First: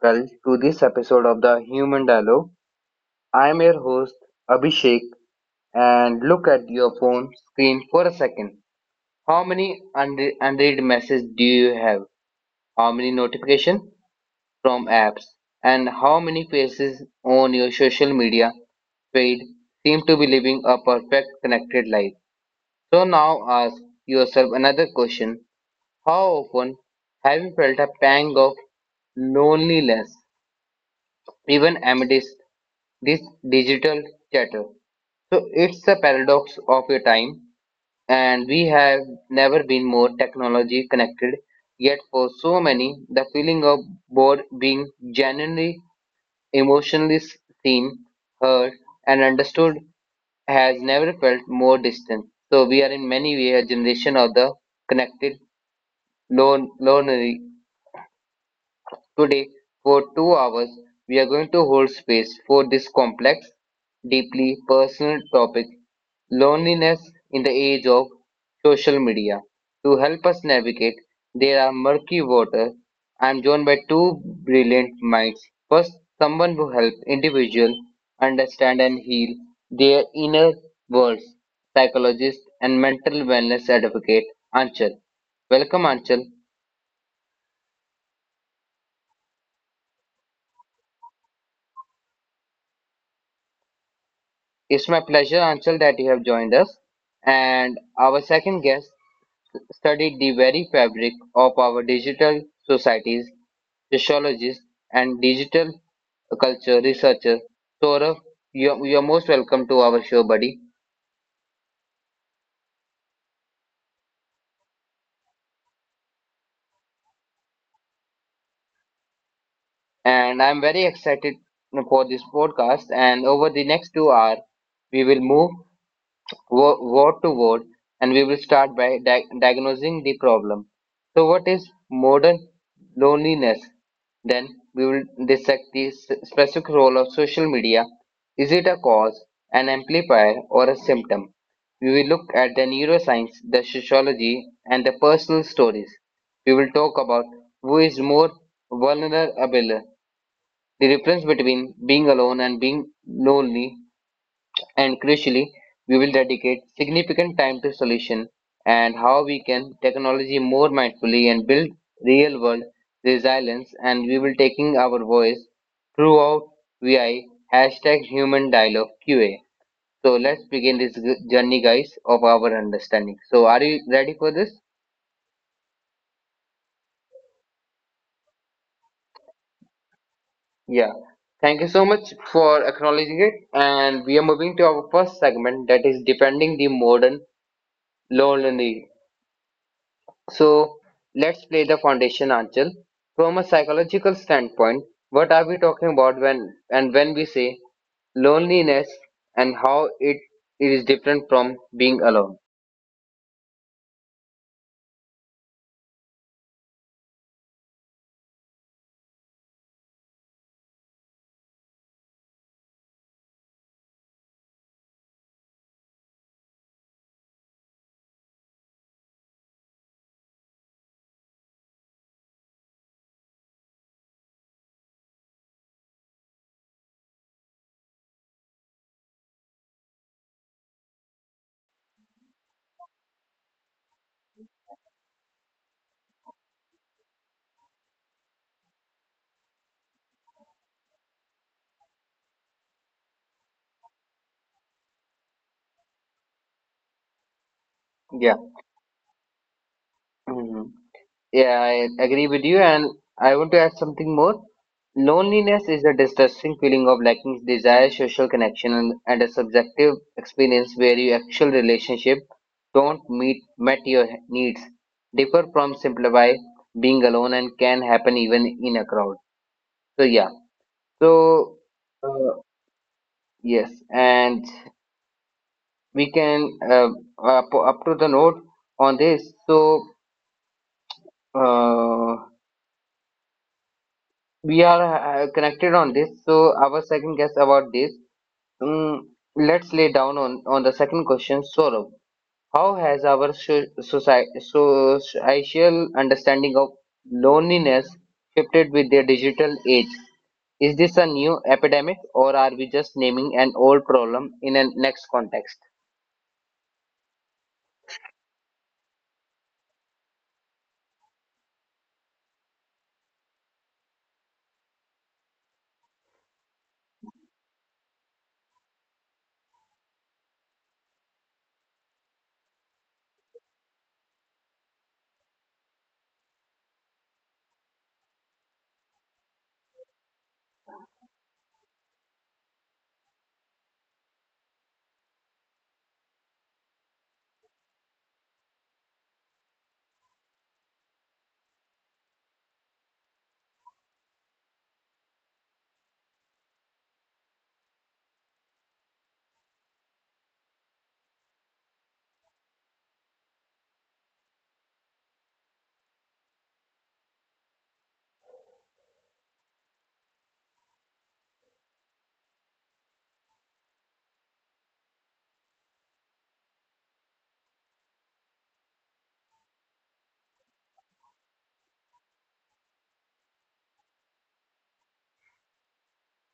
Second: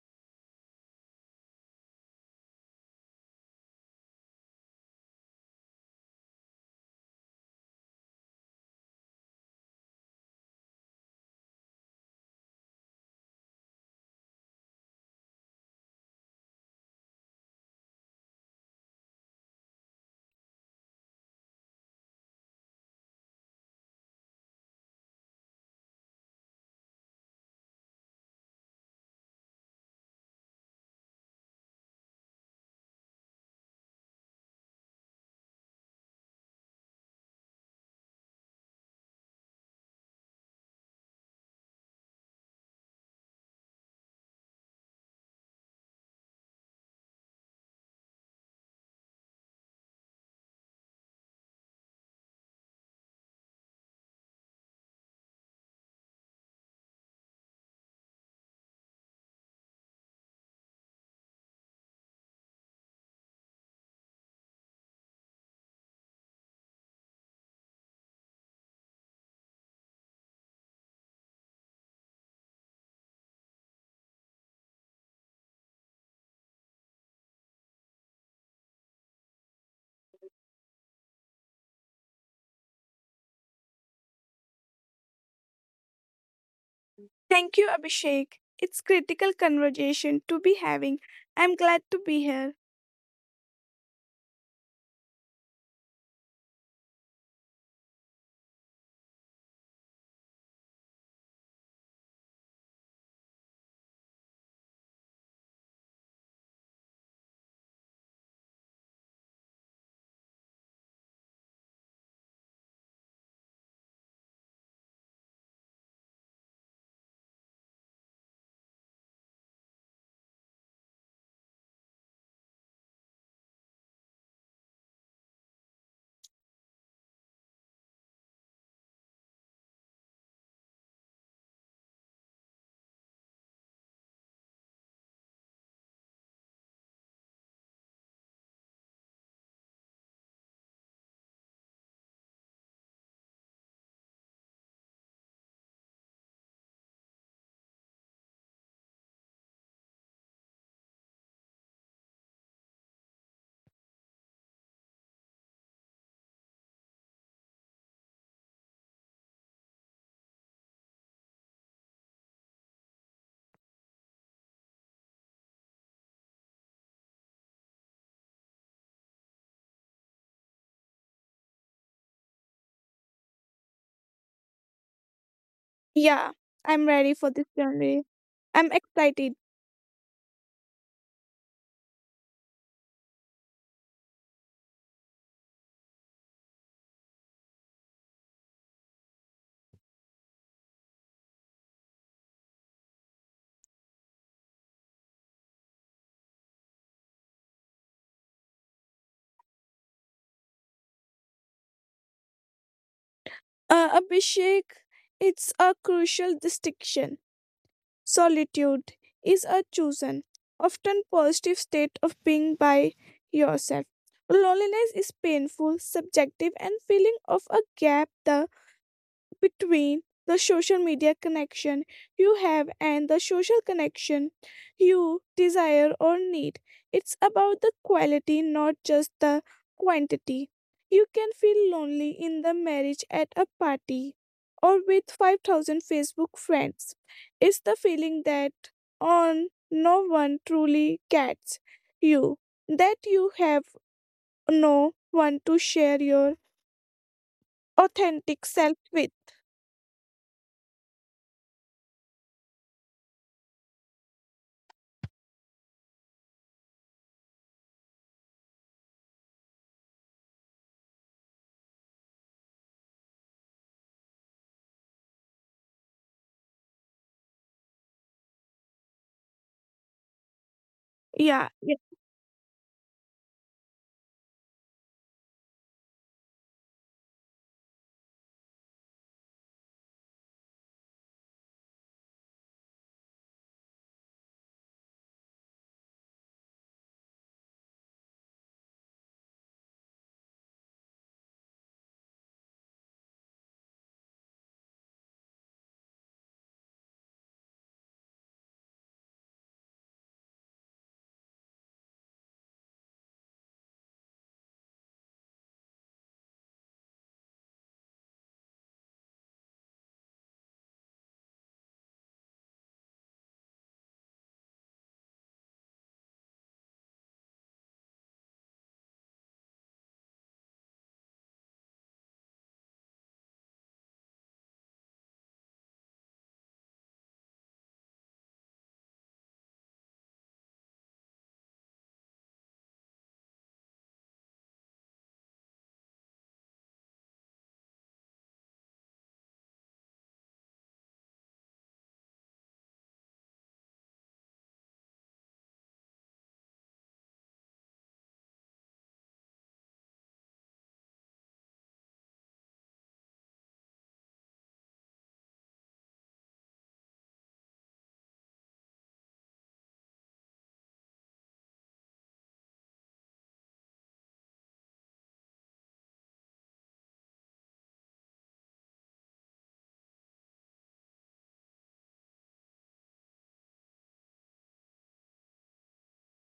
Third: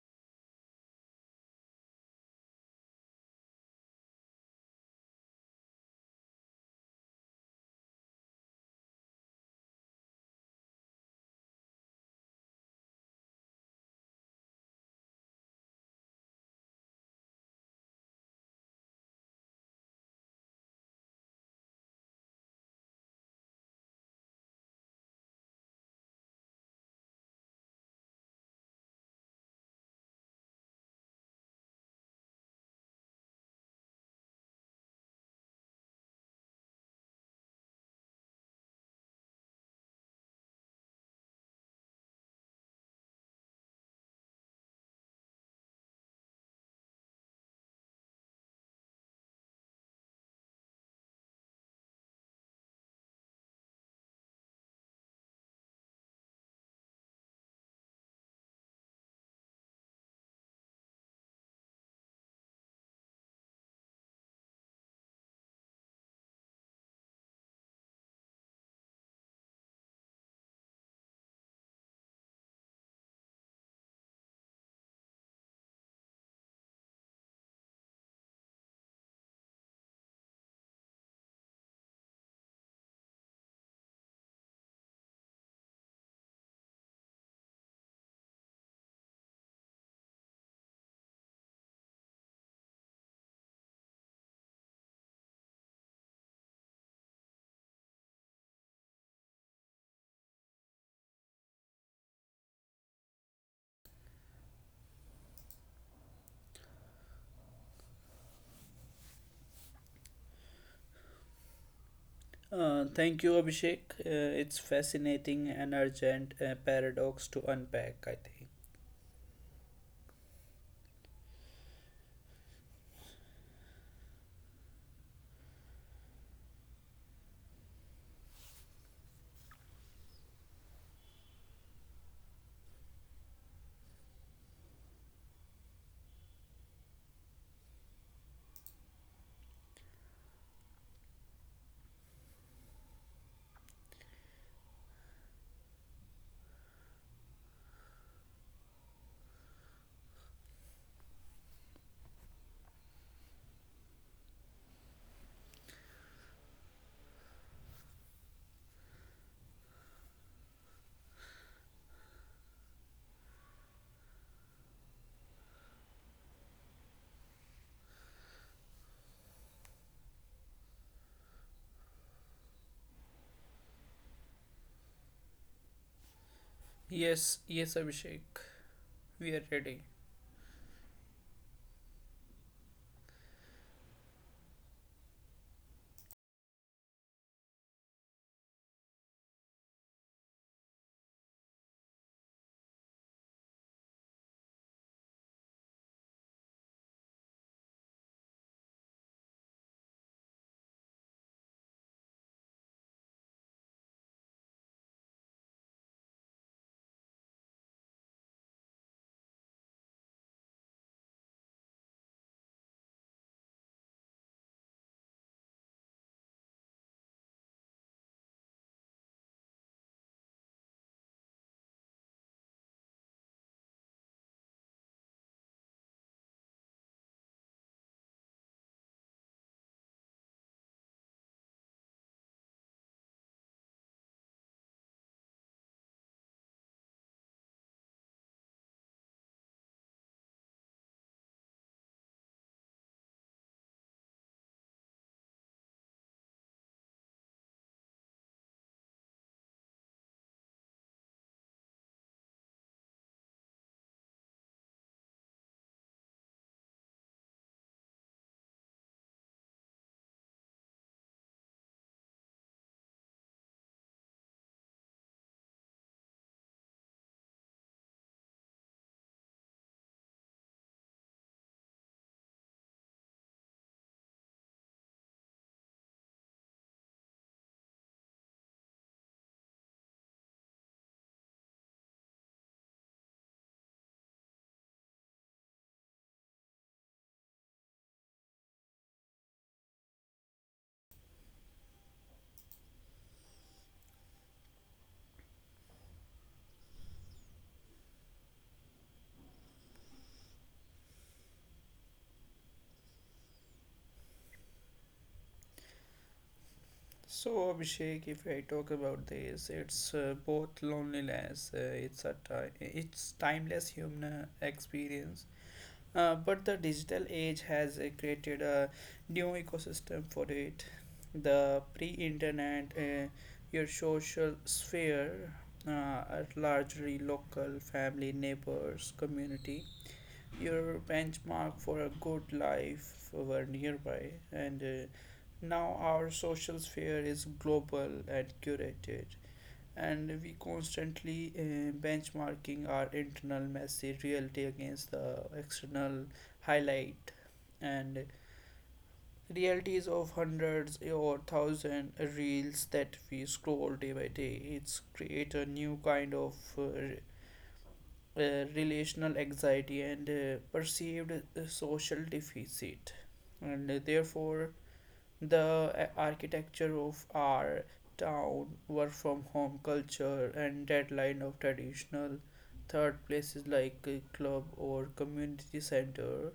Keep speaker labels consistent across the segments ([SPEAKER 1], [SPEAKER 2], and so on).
[SPEAKER 1] well, to this episode of the Human Dialogue. I am your host Abhishek, and look at your phone screen for a second. How many unread messages do you have? How many notifications from apps? And how many faces on your social media feed seem to be living a perfect connected life? So now ask yourself another question. How often have you felt a pang of loneliness, even amidst this digital chatter? So it's a paradox of your time, and we have never been more technology connected. Yet for so many, the feeling of bored being genuinely emotionally seen, heard, and understood has never felt more distant. So we are in many ways a generation of the connected lonely. Today, for 2 hours, we are going to hold space for this complex, deeply personal topic loneliness in the age of social media. To help us navigate, there are murky waters. I am joined by two brilliant minds. First, someone who helps individuals understand and heal their inner worlds, psychologist and mental wellness advocate, Anchal. Welcome, Anchal.
[SPEAKER 2] Thank you, Abhishek. It's critical conversation to be having. I'm glad to be here.
[SPEAKER 1] It's my pleasure, Anshul, that you have joined us. And our second guest studied the very fabric of our digital societies, sociologist and digital culture researcher. Saurav, you're most welcome to our show, buddy.
[SPEAKER 3] Thank you, Abhishek. It's fascinating and urgent paradox to unpack, I think.
[SPEAKER 1] And I'm very excited for this podcast. And over the next 2 hours, we will move word to word, and we will start by diagnosing the problem. So, what is modern loneliness? Then we will dissect the specific role of social media. Is it a cause, an amplifier, or a symptom? We will look at the neuroscience, the sociology, and the personal stories. We will talk about who is more vulnerable, the difference between being alone and being lonely, and crucially, we will dedicate significant time to solution and how we can technology more mindfully and build real world resilience and we will taking our voice throughout VI hashtag human dialogue Q&A. So let's begin this journey guys of our understanding. So are you ready for this?
[SPEAKER 2] Yeah, I'm ready for
[SPEAKER 3] Yes,
[SPEAKER 2] this
[SPEAKER 3] yes,
[SPEAKER 2] journey.
[SPEAKER 3] Abhishek.
[SPEAKER 2] I'm excited.
[SPEAKER 3] We are ready.
[SPEAKER 1] Yeah. Thank you so much for acknowledging it and we are moving to our first segment that is defending the modern loneliness. So let's play the foundation, Anchal. From a psychological standpoint, what are we talking about when we say loneliness and how it is different from being alone?
[SPEAKER 2] Abhishek, it's a crucial distinction. Solitude is a chosen, often positive state of being by yourself. Loneliness is painful, subjective, and feeling of a gap. The between the social media connection you have and the social connection you desire or need. It's about the quality, not just the quantity. You can feel lonely in the marriage at a party or with 5,000 Facebook friends. It's the feeling that on no one truly gets you, that you have no one to share your
[SPEAKER 1] Yeah.
[SPEAKER 2] authentic self with.
[SPEAKER 1] Mhm. Yeah, I agree with you, and I want to add something more. Loneliness is a distressing feeling of lacking desire, social connection, and a subjective experience where your actual relationship don't meet met your needs, differ from simplify being alone, and can happen even in a crowd. So yeah,
[SPEAKER 2] Yeah.
[SPEAKER 1] so
[SPEAKER 2] yeah.
[SPEAKER 1] uh, yes, and we can up to the note on this. So. Uh, we are connected on this so our second guess about this um, let's lay down on the second question sorrow, how has our society social understanding of loneliness shifted with the digital age? Is this a new epidemic or are we just naming an old problem in a next context?
[SPEAKER 3] So, Abhishek, if I talk about this, it's both loneliness, it's a ti- it's timeless human experience. But the digital age has created a new ecosystem for it. The pre-internet, your social sphere uh, are largely local, family, neighbors, community. Your benchmark for a good life were nearby, and now our social sphere is global and curated, and we constantly benchmarking our internal messy reality against the external highlight and realities of hundreds or thousand reels that we scroll day by day. It's create a new kind of relational anxiety and perceived social deficit, and therefore the architecture of our town, work from home culture, and deadline of traditional third places like a club or community center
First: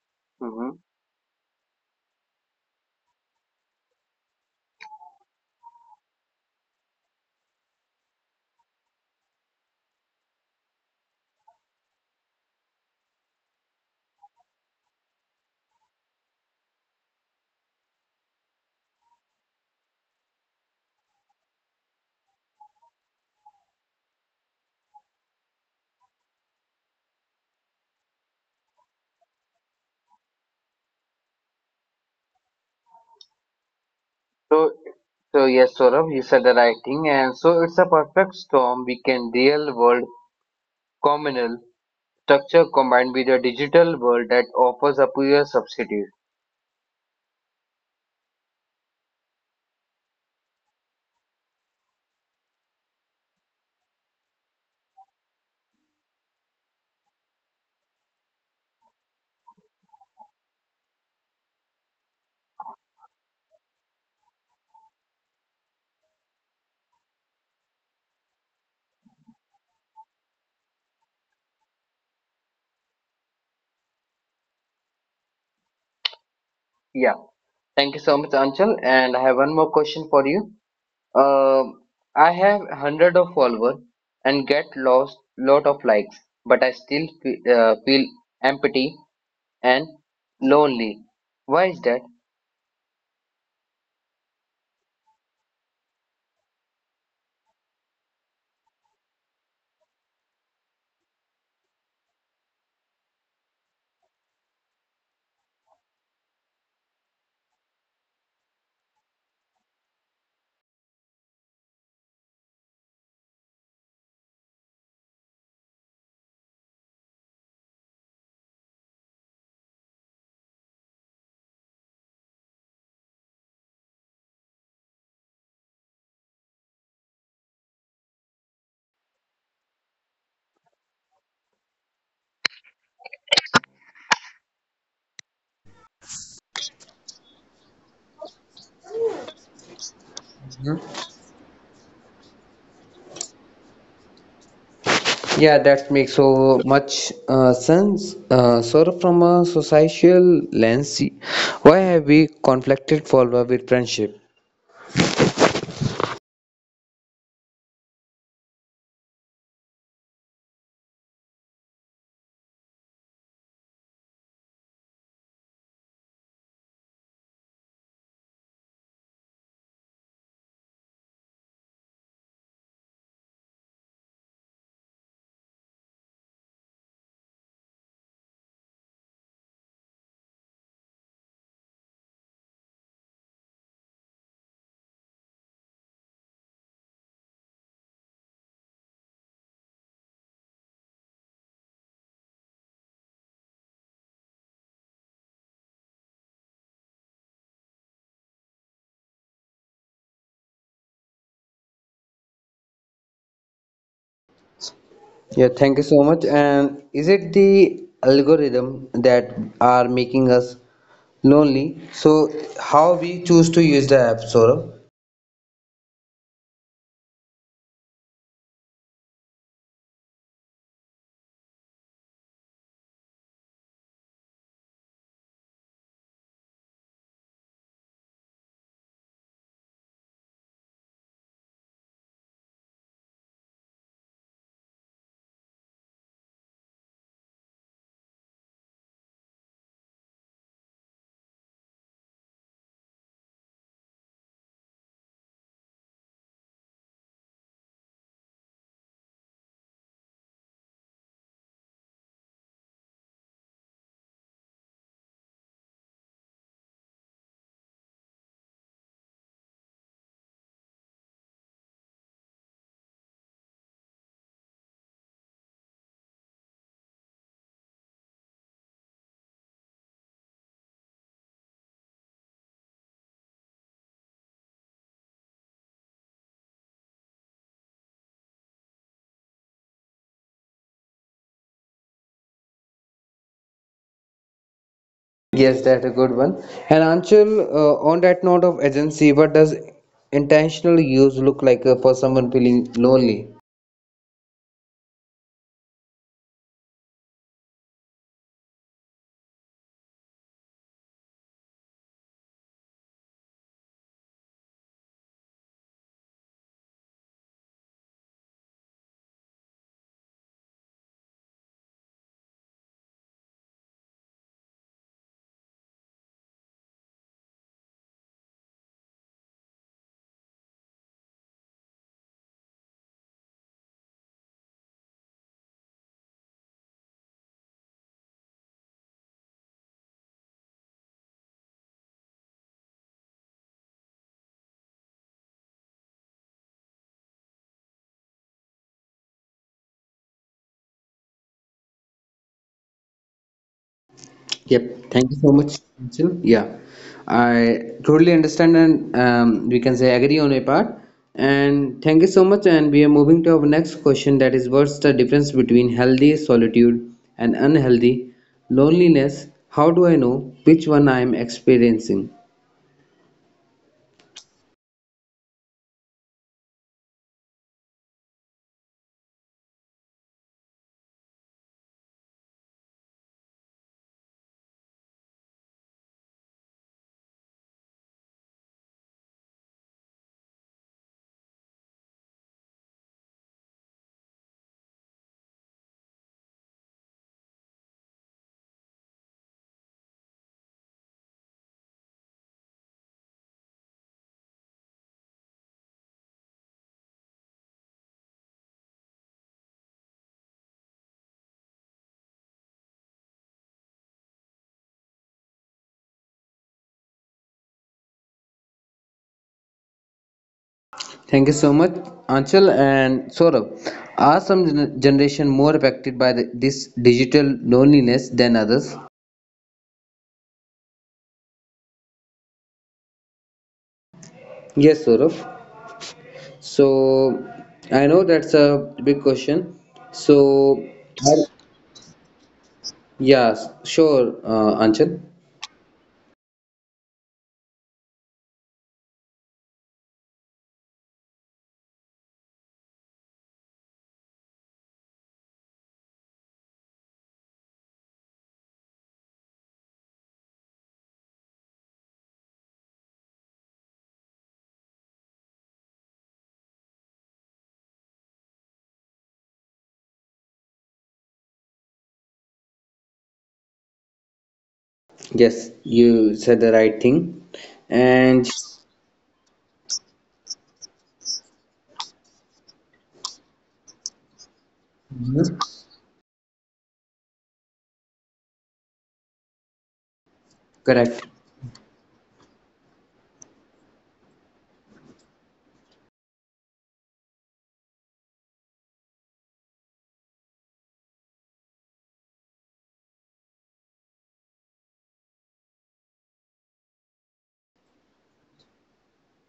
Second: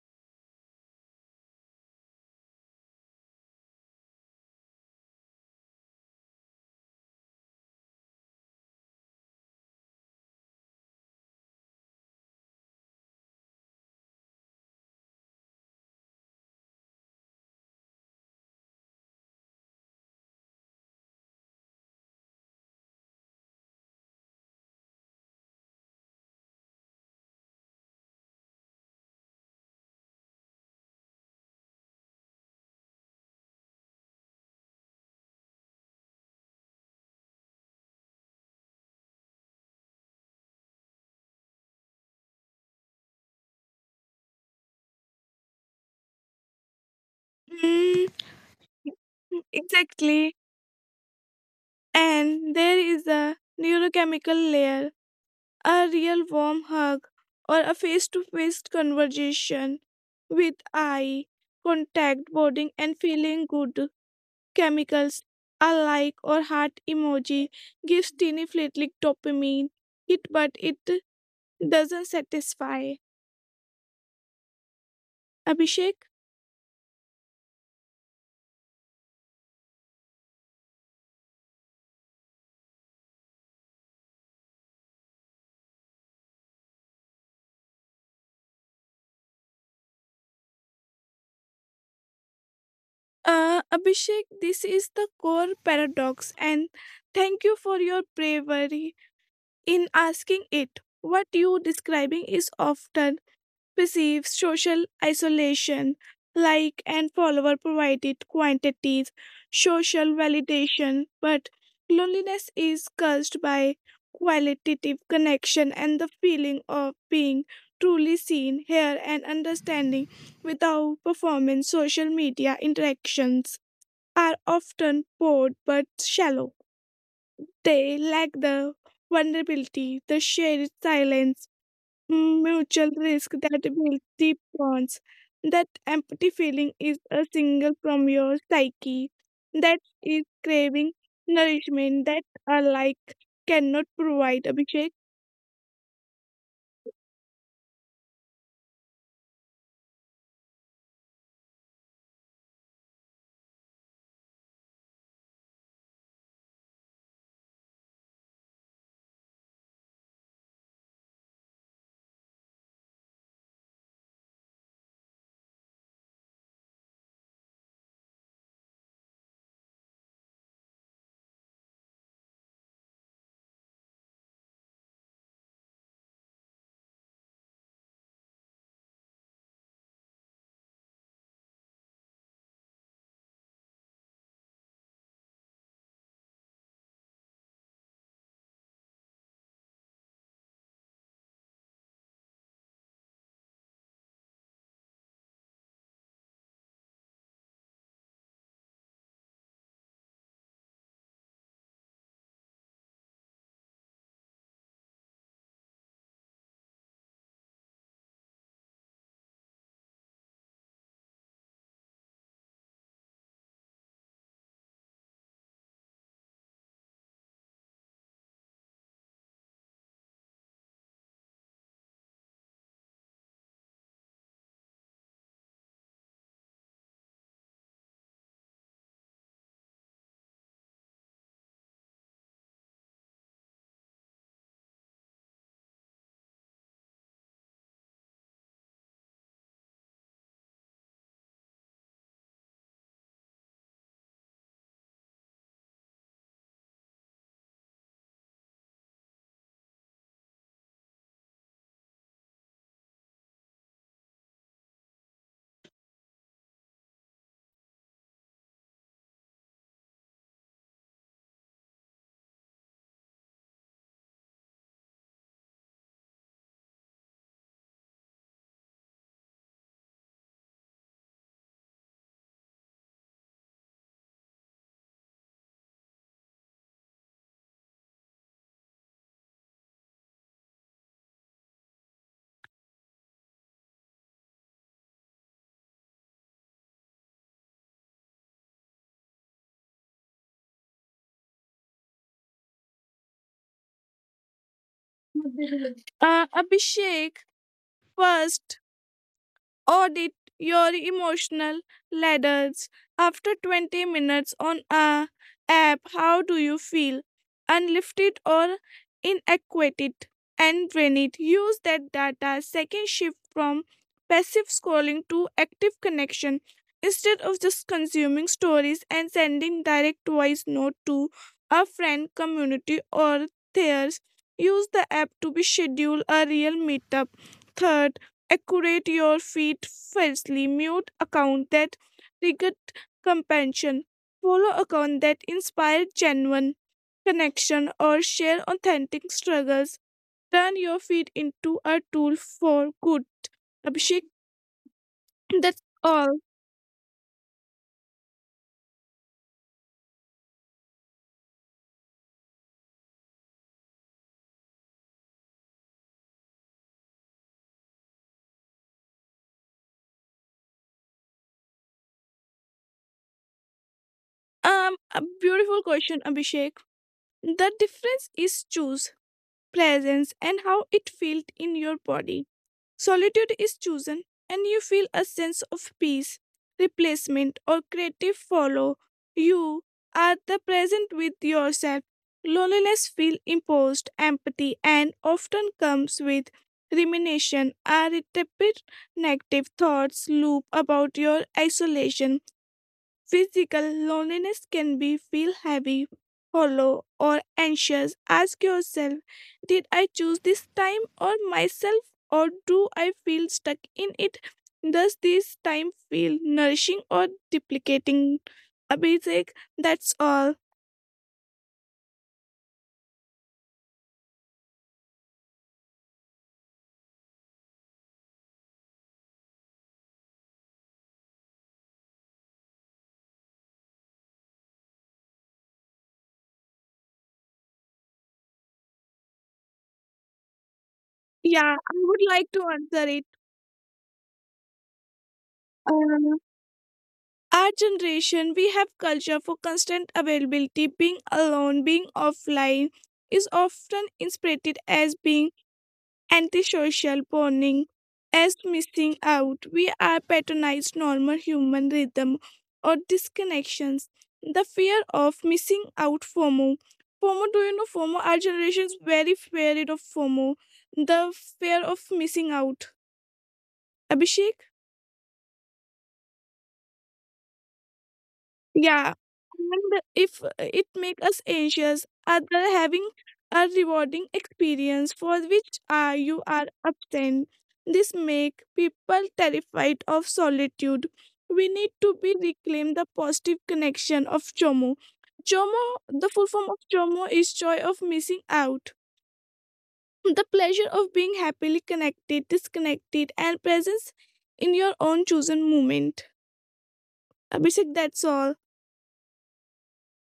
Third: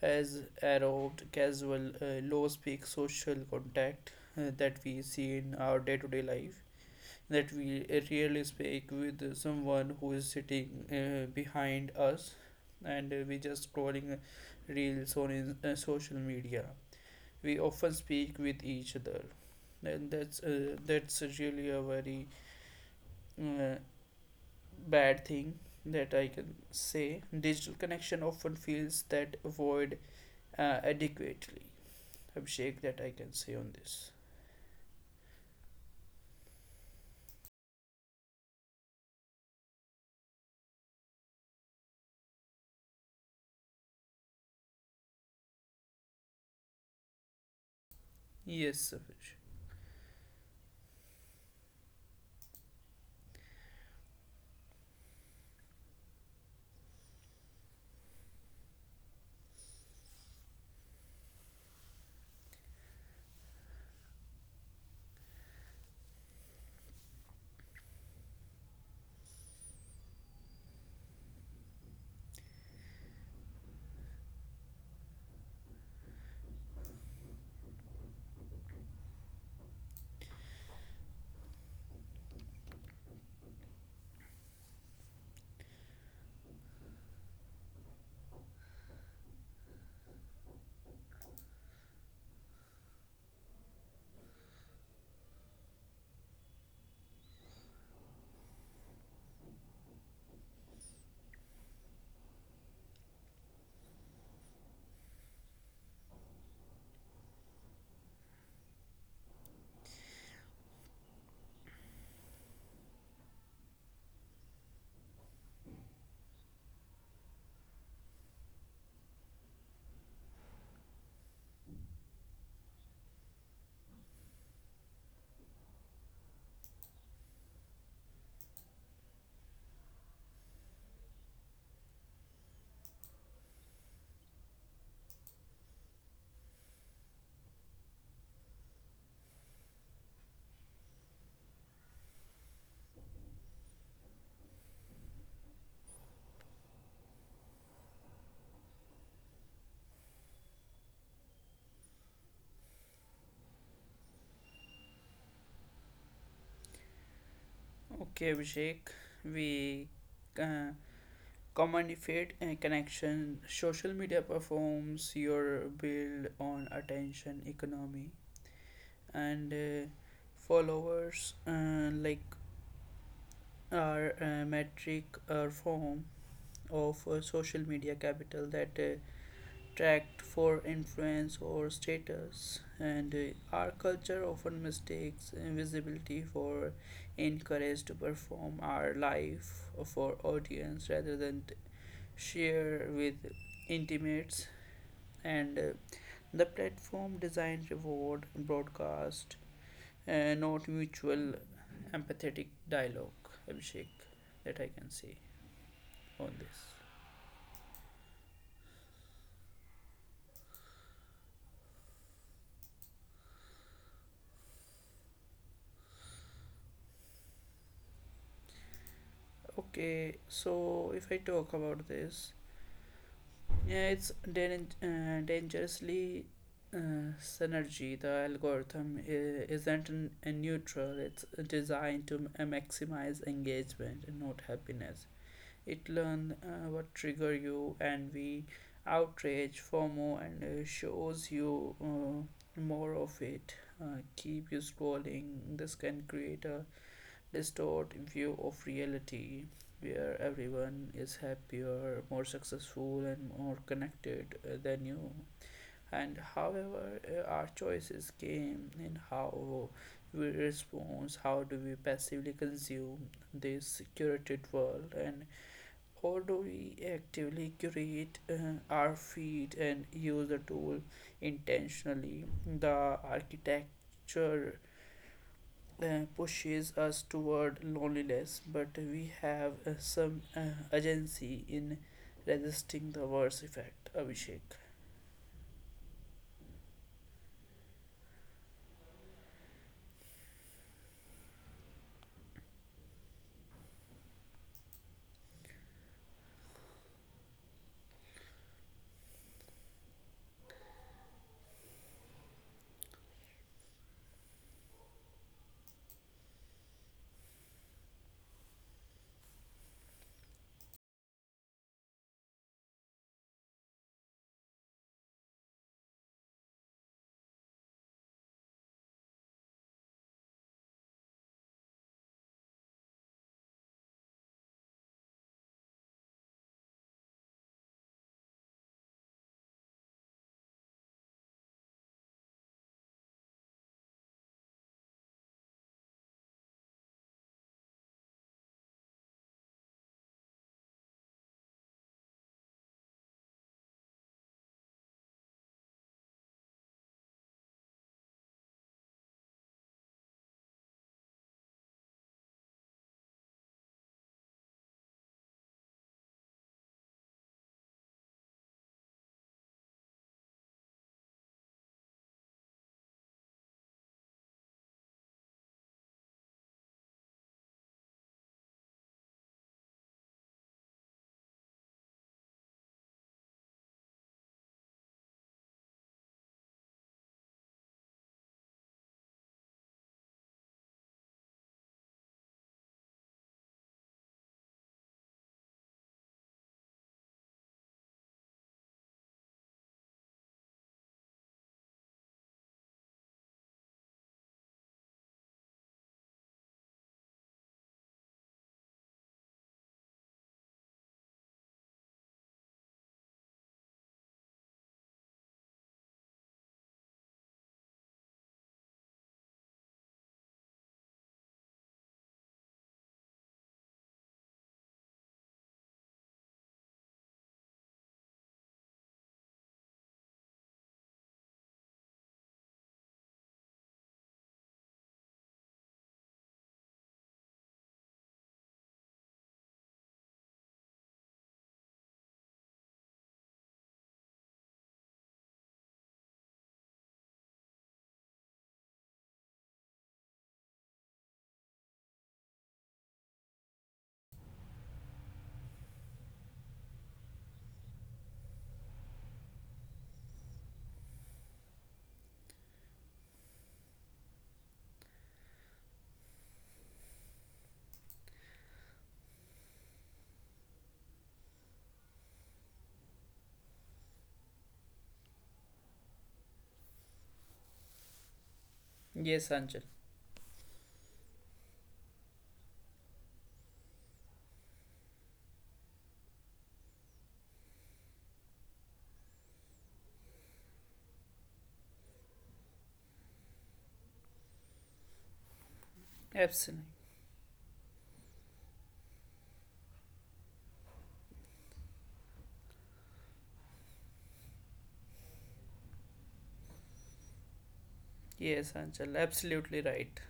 [SPEAKER 3] has
[SPEAKER 1] Mhm.
[SPEAKER 3] eroded casual, low speak social contact that we see in our day to day life. That we rarely speak with someone who is sitting behind us, and we just scrolling reels on in, social media. We often speak with each other then. That's really a very uh, bad thing that I can say. Digital connection often feels that void adequately. Abhishek, that I can say on this.
[SPEAKER 1] so so yes, Saurabh, you said the right thing, and so it's a perfect storm. We can real world communal structure combined with a digital world that offers a pure substitute.
[SPEAKER 2] Mm.
[SPEAKER 3] Yes.
[SPEAKER 2] Exactly. And there is a neurochemical layer, a real warm hug, or a face to face conversation with eye contact, boarding, and feeling good. Chemicals, a like or heart emoji, gives teeny flatlick dopamine. It but it doesn't satisfy. Abhishek?
[SPEAKER 1] Yeah, thank you so much, Anchal. And I have one more question for you. Um I have hundred of followers and get lost lot of likes, but I still feel empty and lonely. Why is that?
[SPEAKER 2] Abhishek, this is the core paradox, and thank you for your bravery. In asking it. What you describing is often perceived social isolation, like and follower provided quantities, social validation, but loneliness is caused by qualitative connection and the feeling of being truly seen, heard, and understanding without performance. Social media interactions are often bored but shallow. They lack the vulnerability, the shared silence, mutual risk that build deep bonds. That empty feeling is a single from your psyche that is craving nourishment that alike cannot provide, Abhishek.
[SPEAKER 1] Yeah, that makes so much sense. So, from a societal lens, why have we conflicted follower with friendship?
[SPEAKER 3] Okay, Abhishek. We uh, commodified connection. Social media performs your build on attention economy, and followers like our metric or form of social media capital that tracked for influence or status. And our culture often mistakes invisibility for encouraged to perform our life for audience rather than share with intimates, and the platform designed reward broadcast and not mutual empathetic dialogue, Abhishek. That I can say on
[SPEAKER 1] Yeah,
[SPEAKER 3] this.
[SPEAKER 1] thank you so much. And is it the algorithm that are making us lonely? So how we choose to use the app, Saurabh?
[SPEAKER 3] Okay, so if I talk about this, yeah, it's dangerously synergy. The algorithm isn't a neutral. It's designed to maximize engagement and not happiness. It learns what trigger you, envy, outrage, FOMO, and shows you more of it. Keep you scrolling. This can create a distorted view of reality where everyone is happier, more successful, and more connected than you. And however, our choices came in how we respond, how do we passively consume this curated world, and how do we actively curate our feed and use the tool intentionally. The architecture pushes us toward loneliness, but we have some agency in resisting the worst effect. Abhishek.
[SPEAKER 1] Yes, that's a good one. And Anshul, on that note of agency, what does intentional use look like for someone feeling lonely?
[SPEAKER 2] Abhishek, first audit your emotional ladders after 20 minutes on a app. How do you feel? Unlifted or inadequate? And when it use that data, second shift from passive scrolling to active connection. Instead of just consuming stories and sending direct voice note to a friend, community, or theirs, use the app to be schedule a real meetup. Third, accurate your feet fiercely mute account that triggered compassion follow account that inspire genuine connection or share authentic struggles turn your feet into a tool for good. Abhishek, that's
[SPEAKER 1] Yep. Thank
[SPEAKER 2] all.
[SPEAKER 1] you so much, Nitin. Yeah, I totally understand and we can say agree on a part. And thank you so much. And we are moving to our next question that is what's the difference between healthy solitude and unhealthy loneliness? How do I know which one I am experiencing?
[SPEAKER 2] A beautiful question, Abhishek. The difference is choose presence and how it felt in your body. Solitude is chosen, and you feel a sense of peace, replacement, or creative follow. You are the present with yourself. Loneliness feels imposed, empathy, and often comes with rumination, a repeated negative thoughts loop about your isolation. Physical loneliness can be feel heavy, hollow, or anxious. Ask yourself, did I choose this time or myself or do I feel stuck in it? Does this time feel nourishing or duplicating? Abhishek, that's all.
[SPEAKER 1] Thank you so much, Anchal and Saurabh. Are some generation more affected by this digital loneliness than others? Yes, Saurabh. So I know that's a big question. So
[SPEAKER 2] Yeah, I would like to answer it.
[SPEAKER 1] yes, sure, Anchal.
[SPEAKER 2] Uh, our generation, we have culture for constant availability. Being alone, being offline is often interpreted as being antisocial bonding as missing out. We are patronized normal human rhythm or disconnections. The fear of missing out, FOMO. FOMO, do you know FOMO? Our generation is very afraid of FOMO. The fear of missing out. Abhishek?
[SPEAKER 1] Yes, you said the right thing,
[SPEAKER 2] Yeah,
[SPEAKER 1] and
[SPEAKER 3] Yes, Anjal.
[SPEAKER 2] and if it make us anxious, other having a rewarding experience for which
[SPEAKER 1] mhm,
[SPEAKER 2] you are absent. This make people terrified of solitude. We need
[SPEAKER 1] correct.
[SPEAKER 2] to be reclaim the positive connection of Chomo. Chomo, the full form of
[SPEAKER 3] Absolutely.
[SPEAKER 2] Chomo is joy of missing out. The pleasure of being happily connected, disconnected, and presence in your own chosen moment. Abhishek, that's all.
[SPEAKER 3] Yes, Anjal. Absolutely right.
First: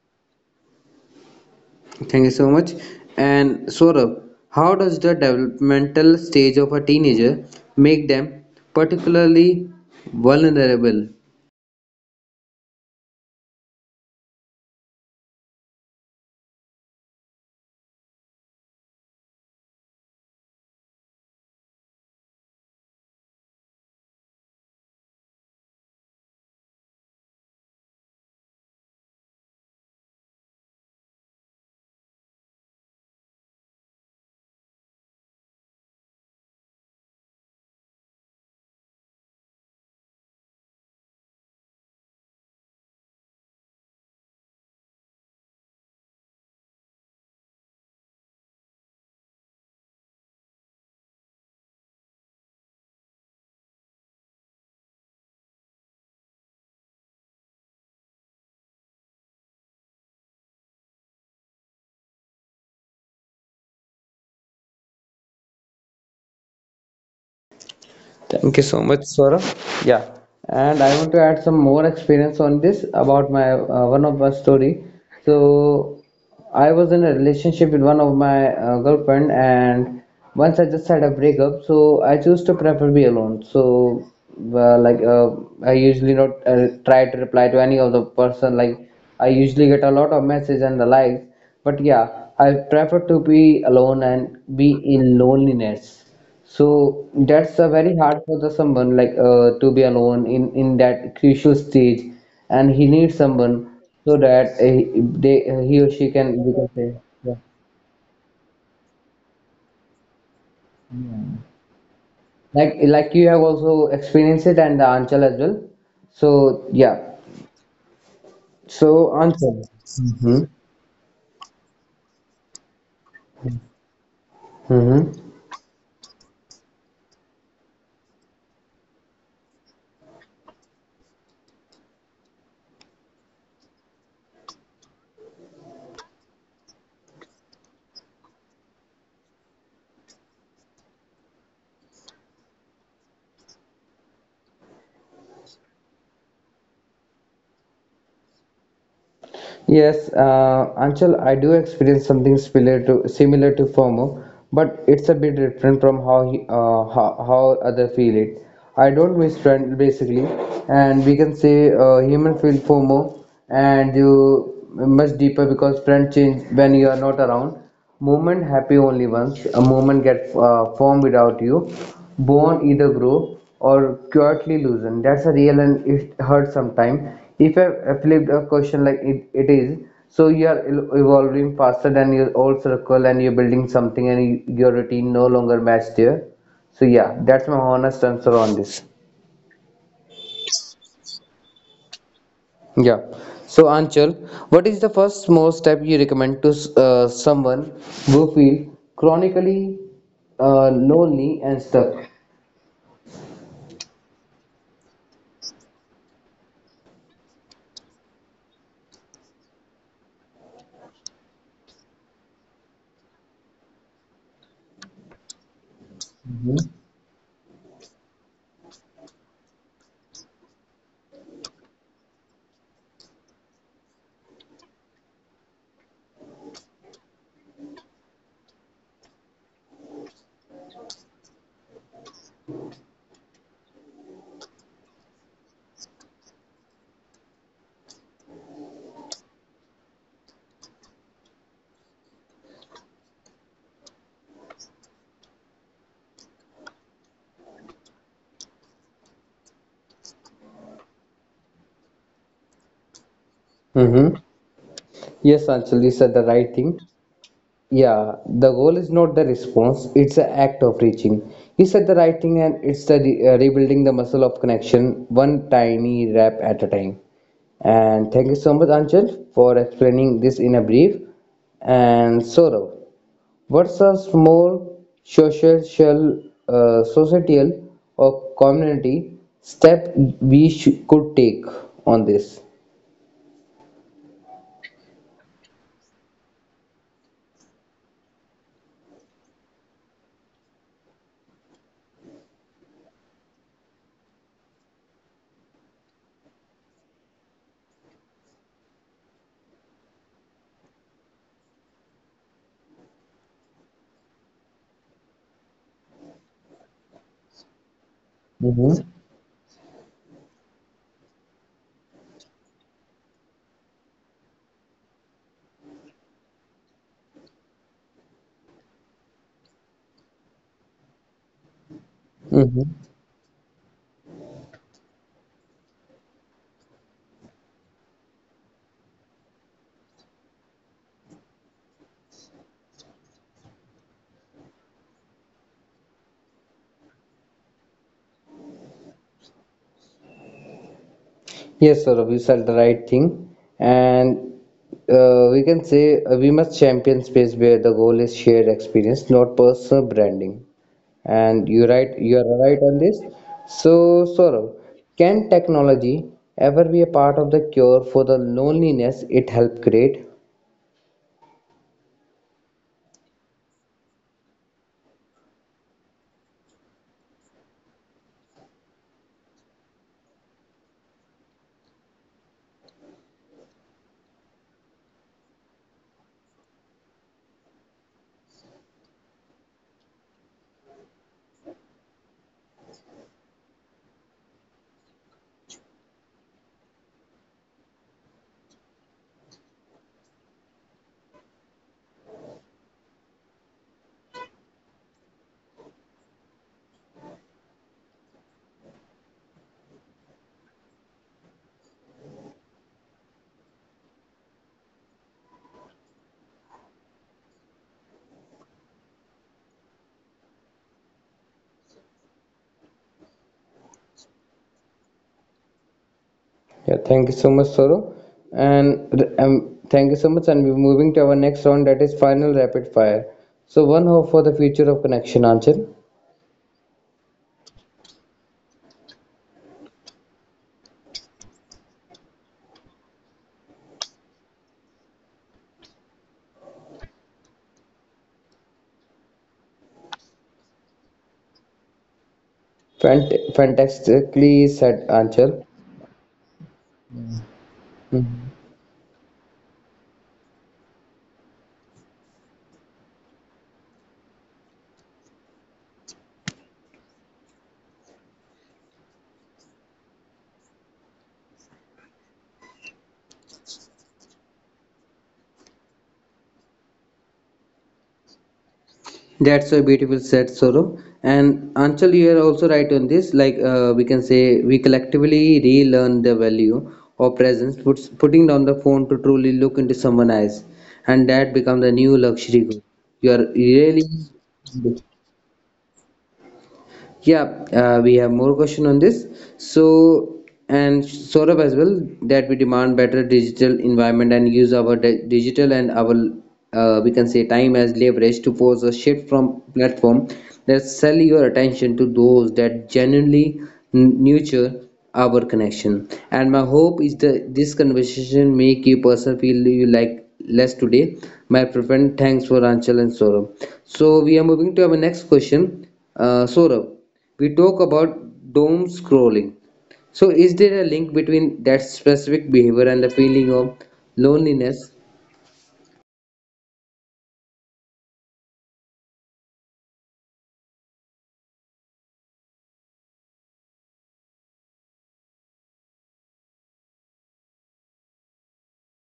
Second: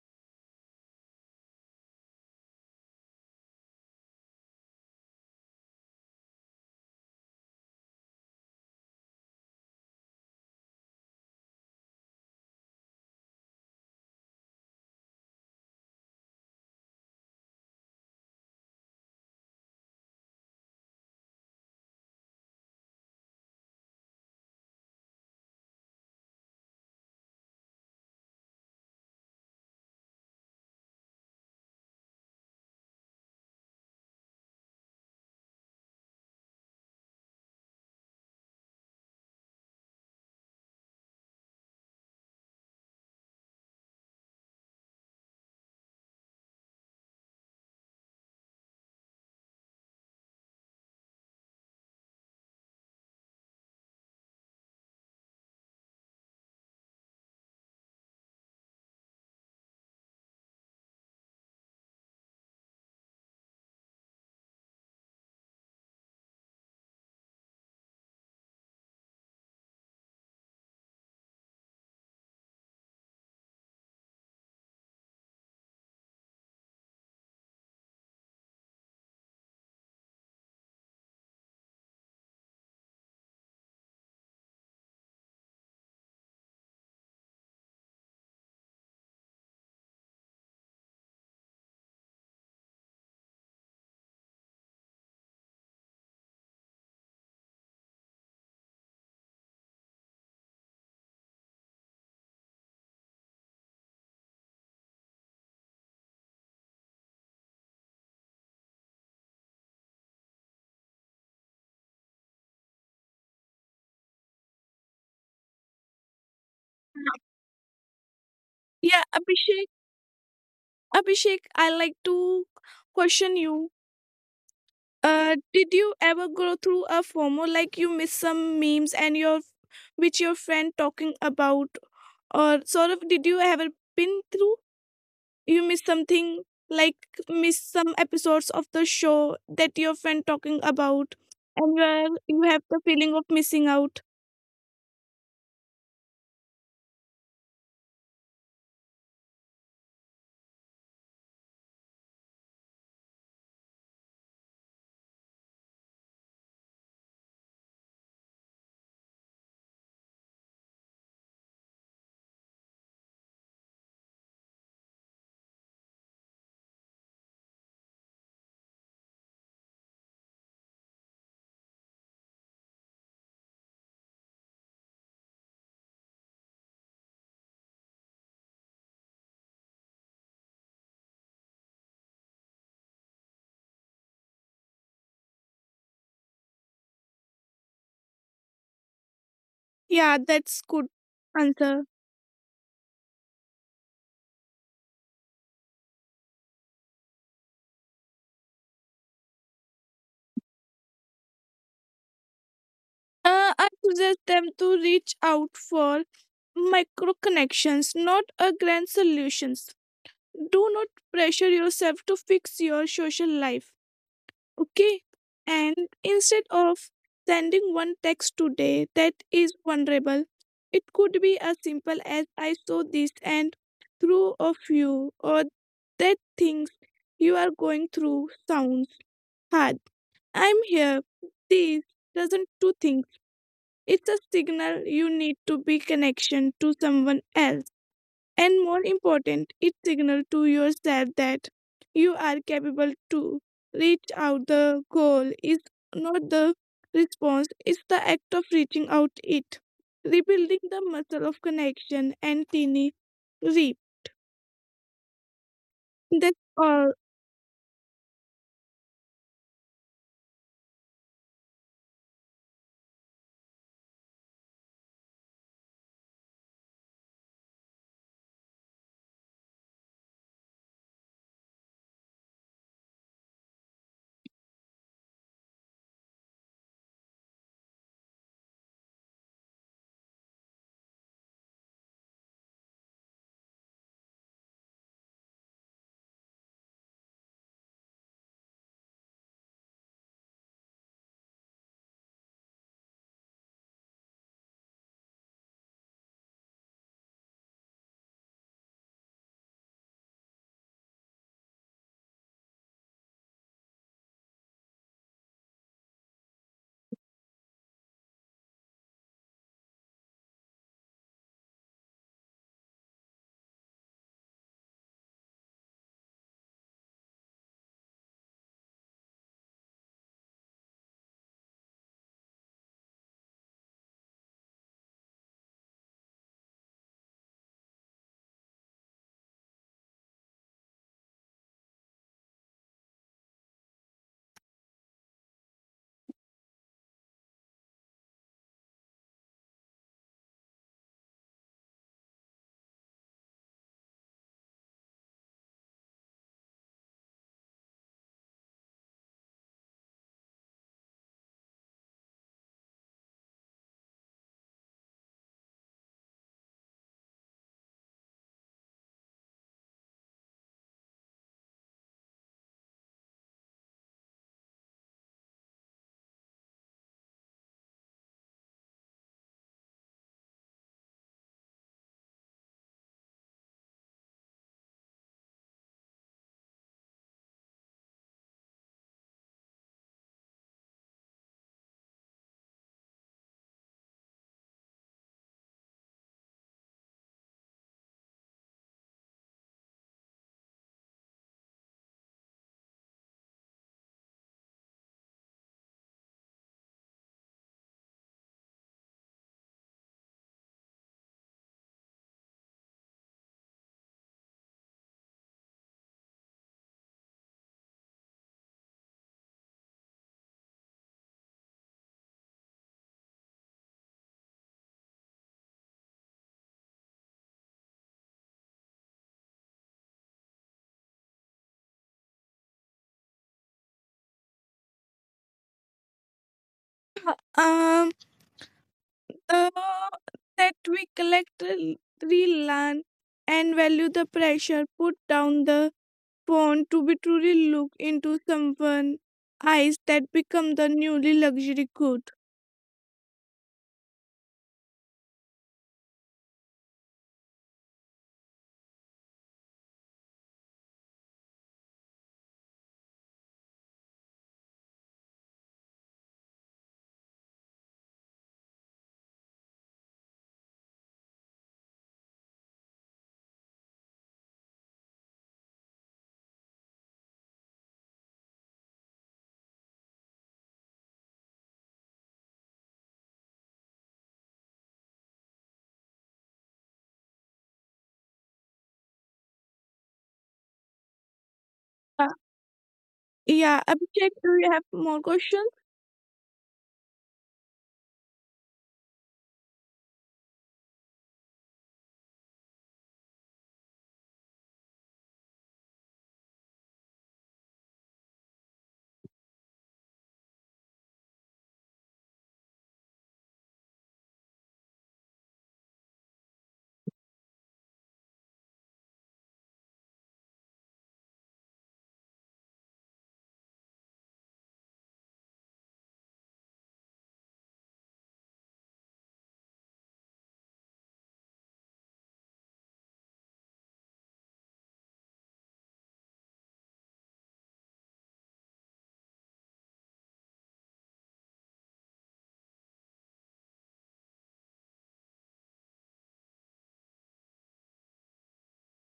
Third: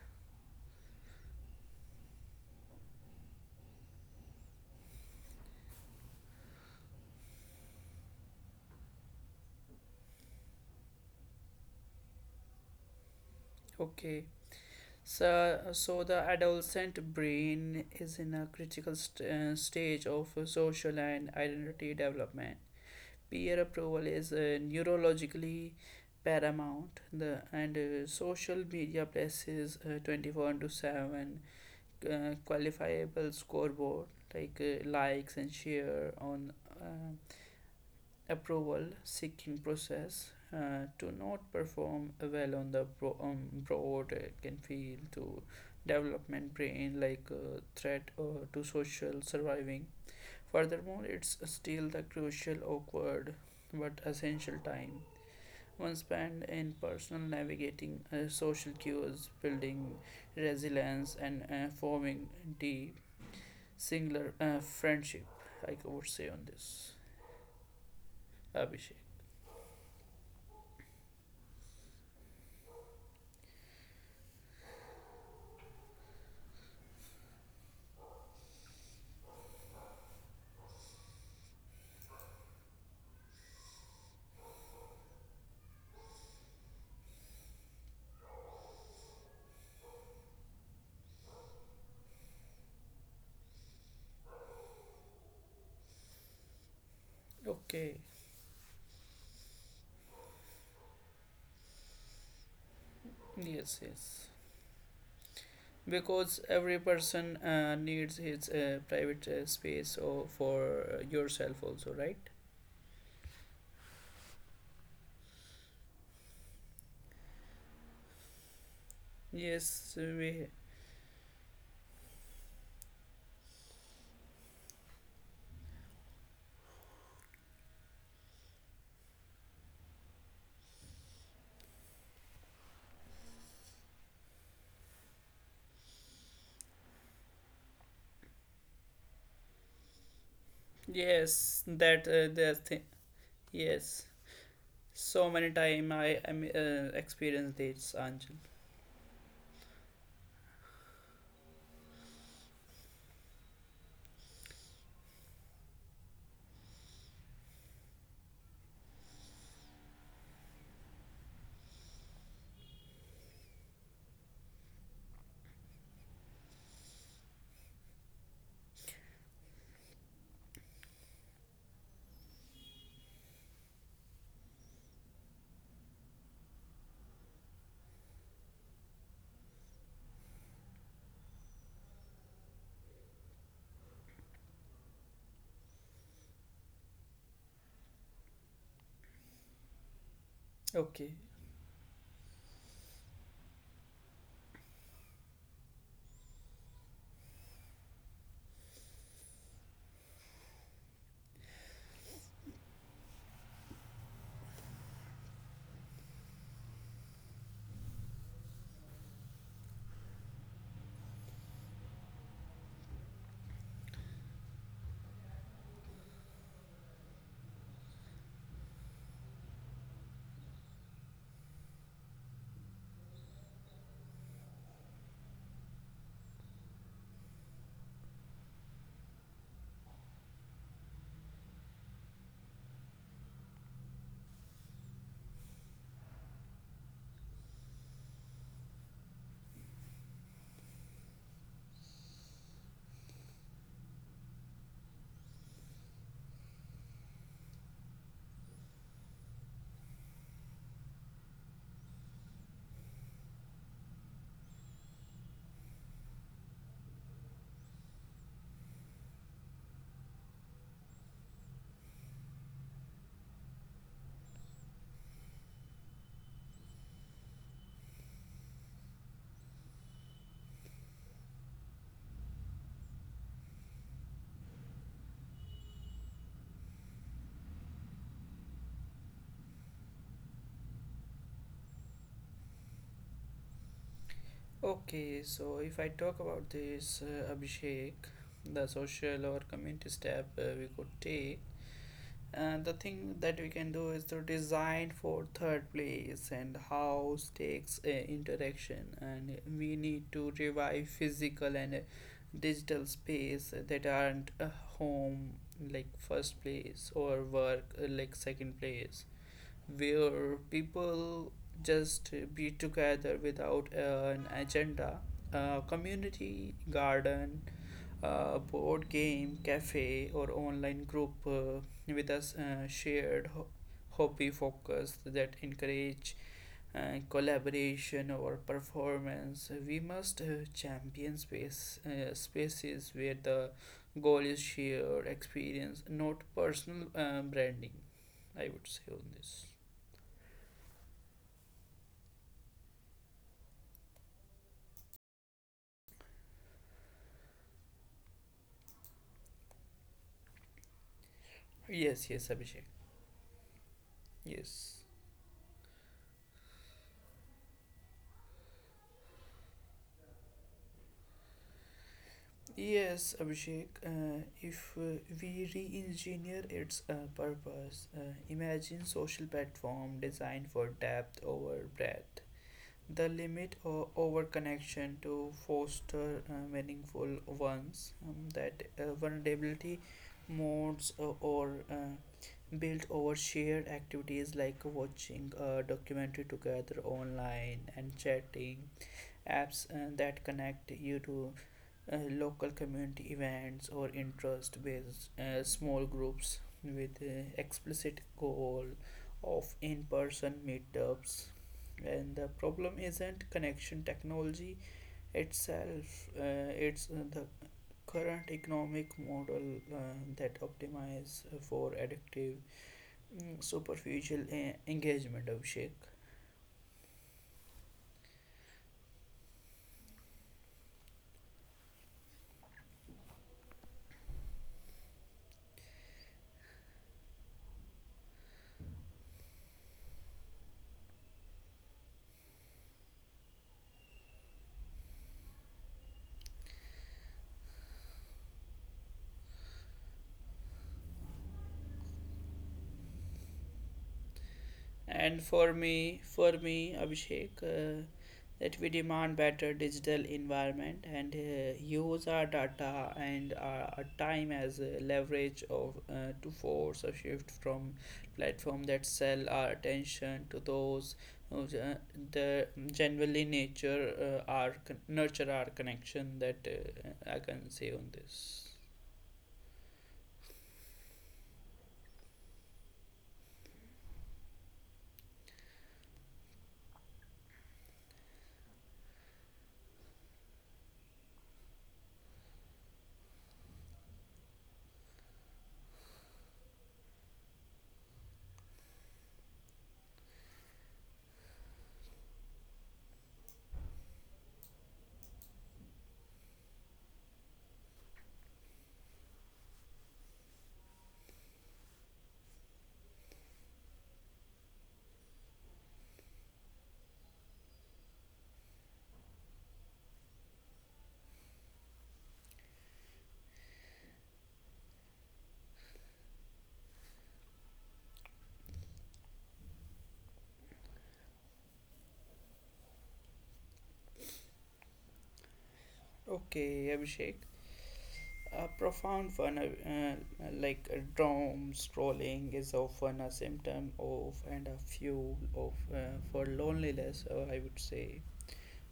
[SPEAKER 1] Thank you so much. And Saurabh, how does the developmental stage of a teenager make them particularly vulnerable?
[SPEAKER 3] Okay. So the adolescent brain is in a critical stage of social and identity development. Peer approval is neurologically paramount. The and social media places twenty four into seven qualifiable scoreboard like likes and share on uh, approval seeking process to not perform well on the broad can feel to development brain like threat to social surviving. Furthermore, it's still the crucial awkward but essential time one spent in personal navigating social cues, building resilience and forming deep singular friendship. I would say on this,
[SPEAKER 1] Thank you so
[SPEAKER 3] Abhishek.
[SPEAKER 1] much, Saurabh. Yeah, and I want to add some more experience on this about my one of my story. So I was in a relationship with one of my girlfriend, and once I just had a breakup, so I choose to prefer be alone. So uh, like uh, I usually not try to reply to any of the person. Like I usually get a lot of message and the likes, but yeah, I prefer to be alone and be in loneliness. So that's very
[SPEAKER 3] Okay.
[SPEAKER 1] hard for the someone like to be alone in that crucial stage, and he needs someone
[SPEAKER 3] Yes,
[SPEAKER 1] so
[SPEAKER 3] yes,
[SPEAKER 1] that he- they he or she can
[SPEAKER 3] because
[SPEAKER 1] we can
[SPEAKER 3] every
[SPEAKER 1] say yeah.
[SPEAKER 3] person needs his private space or for yourself also, right?
[SPEAKER 1] Like you have also experienced it and the Anchal as well. So yeah.
[SPEAKER 2] Yeah,
[SPEAKER 1] So Anchal.
[SPEAKER 2] Abhishek.
[SPEAKER 3] Yes, we.
[SPEAKER 2] Abhishek, I like to question you.
[SPEAKER 1] Mm-hmm.
[SPEAKER 2] Did you ever go through a FOMO like you miss some memes and your which your friend talking about, or sort of did you ever been through you miss something like miss some episodes of the show that your friend talking about,
[SPEAKER 3] Yes,
[SPEAKER 2] and
[SPEAKER 3] that
[SPEAKER 2] where you
[SPEAKER 3] the
[SPEAKER 2] have
[SPEAKER 3] thing.
[SPEAKER 2] the feeling of missing
[SPEAKER 3] Yes,
[SPEAKER 2] out?
[SPEAKER 3] so many time I am experienced this, Angel.
[SPEAKER 1] Yes, Anchal, I do experience something similar to FOMO, but it's a bit different from how how other feel it. I don't miss friend basically, and we can say human feel FOMO, and you much deeper because friend change when you are not around. Movement happy only once. A movement get formed without you. Bone either grow or quietly loosen. That's a real and it hurts sometime. If I flipped a question like it is, so you are evolving faster than your old circle and you're building something and your routine no longer matched there. So yeah, that's my honest answer on this.
[SPEAKER 2] Yeah, that's good
[SPEAKER 3] Okay.
[SPEAKER 2] answer.
[SPEAKER 1] Yeah. So Anchal, what is the first small step you recommend to someone who feels chronically lonely and stuck?
[SPEAKER 2] I suggest them to reach out for micro connections, not a grand solutions. Do not pressure yourself to fix your social life, okay? And instead of sending one text today that is vulnerable, it could be as simple as I saw this and through of you or that things you are going through sounds hard. I'm here. This doesn't do things. It's a signal you need to be connection to someone else. And more important, it signal to yourself that you are capable to reach out the goal is not the response, it's the act of reaching out it. Rebuilding the muscle of connection and teeny reap.
[SPEAKER 1] Mm-hmm. Yes, Anchal, you said the right
[SPEAKER 2] That's
[SPEAKER 1] thing.
[SPEAKER 2] all.
[SPEAKER 1] Yeah, the goal is not the response; it's the act of reaching. You said the right thing, and it's the rebuilding the muscle of connection, one tiny rep at a time. And thank you so much, Anchal, for explaining this in a brief. And Saurav. Versus more social, societal or community step we could take on this.
[SPEAKER 3] Okay, so if I talk about this, Abhishek, the social or community step we could take. The thing that we can do is to design for third place and how takes interaction, and we need to revive physical and digital space that aren't home, like first place, or work like second
[SPEAKER 1] Mm-hmm.
[SPEAKER 3] place, where people just be together without an agenda, a community garden, a board game, cafe, or online group with a
[SPEAKER 1] Mm-hmm.
[SPEAKER 3] shared hobby focus that encourage collaboration or performance. We must champion spaces where the goal is shared experience, not personal branding. I would say on this.
[SPEAKER 1] Yes, sir, we said the right thing, and we can say we must champion space where the goal is shared experience, not personal branding. And
[SPEAKER 3] Yes,
[SPEAKER 1] you
[SPEAKER 3] yes,
[SPEAKER 1] are right
[SPEAKER 3] Abhishek.
[SPEAKER 1] on this. So, Saurav,
[SPEAKER 3] Yes.
[SPEAKER 1] can technology ever be a part of the cure for the loneliness it helped create?
[SPEAKER 3] Yes, Abhishek, if we re engineer its purpose, imagine social platform designed for depth over breadth, the limit over connection to foster meaningful ones, that vulnerability modes or built over shared activities like watching a documentary together online, and chatting apps that connect you to local community events or interest based small groups with explicit goal of in-person meetups. And the problem isn't connection technology itself. Uh, it's the current economic model that optimize for addictive mm, superficial engagement of shake.
[SPEAKER 1] Yeah, thank you so much, Soro. And thank you so much. And we're moving to our next round that is final rapid fire. So, one hope for the future of connection, Anchal.
[SPEAKER 2] Um uh, that we collectively learn and value the pressure, put down the phone to be truly look into someone's eyes that become the newly luxury good.
[SPEAKER 1] Fantastically said,
[SPEAKER 3] And
[SPEAKER 1] Anchal.
[SPEAKER 3] for me, Abhishek,
[SPEAKER 1] Mm-hmm.
[SPEAKER 3] that we demand better digital environment and use our data and our time as a leverage of to force a shift from platform that sell our attention to those who the generally nature our con- nurture our connection. That I can say on this.
[SPEAKER 1] That's so beautiful said, Soro. And Anchal, you are also right on this. Like we can say, we collectively relearn the value of presence, putting down the phone to truly look into someone's eyes, and that becomes the new
[SPEAKER 2] Uh,
[SPEAKER 1] luxury good. You are
[SPEAKER 2] yeah,
[SPEAKER 1] really
[SPEAKER 2] Abhishek, do you have more questions?
[SPEAKER 1] yeah, we have more question on this. So, and Saurabh as well, that we demand better digital environment and use our digital and we can say time as leverage to force a shift from platform that sell your attention to those that genuinely nurture our connection. And my hope is that this conversation make you person feel you like less today. My friend, thanks for Anchal and Saurabh. So we are moving to our next question. Saurabh we talk about doom scrolling. So, is there a link between that specific behavior and the feeling of loneliness?
[SPEAKER 3] Okay, Abhishek. A profound one, like doom scrolling, is often a symptom of and a fuel of for loneliness. I would say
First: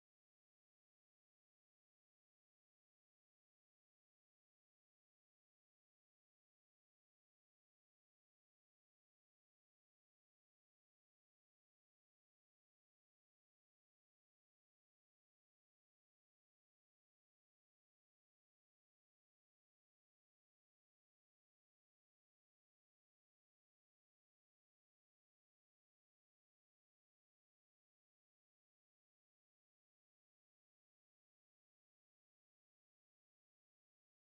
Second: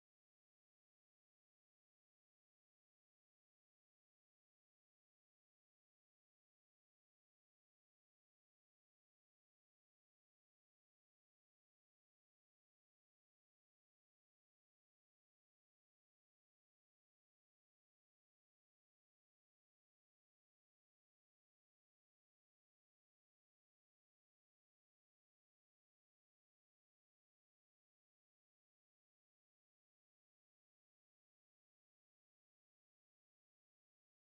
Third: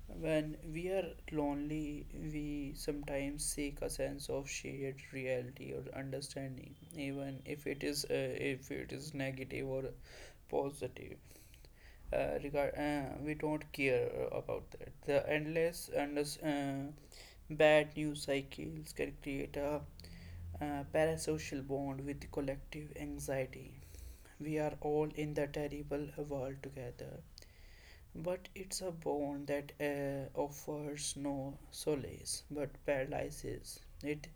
[SPEAKER 3] when we are lonely, we sometimes seek a sense of shared reality or understanding, even if it is negative or positive. Regard, we don't care about that. The endless bad news cycles can create a parasocial bond with collective anxiety. We are all in the terrible world together, but it's a bond that offers no solace but paralyzes. It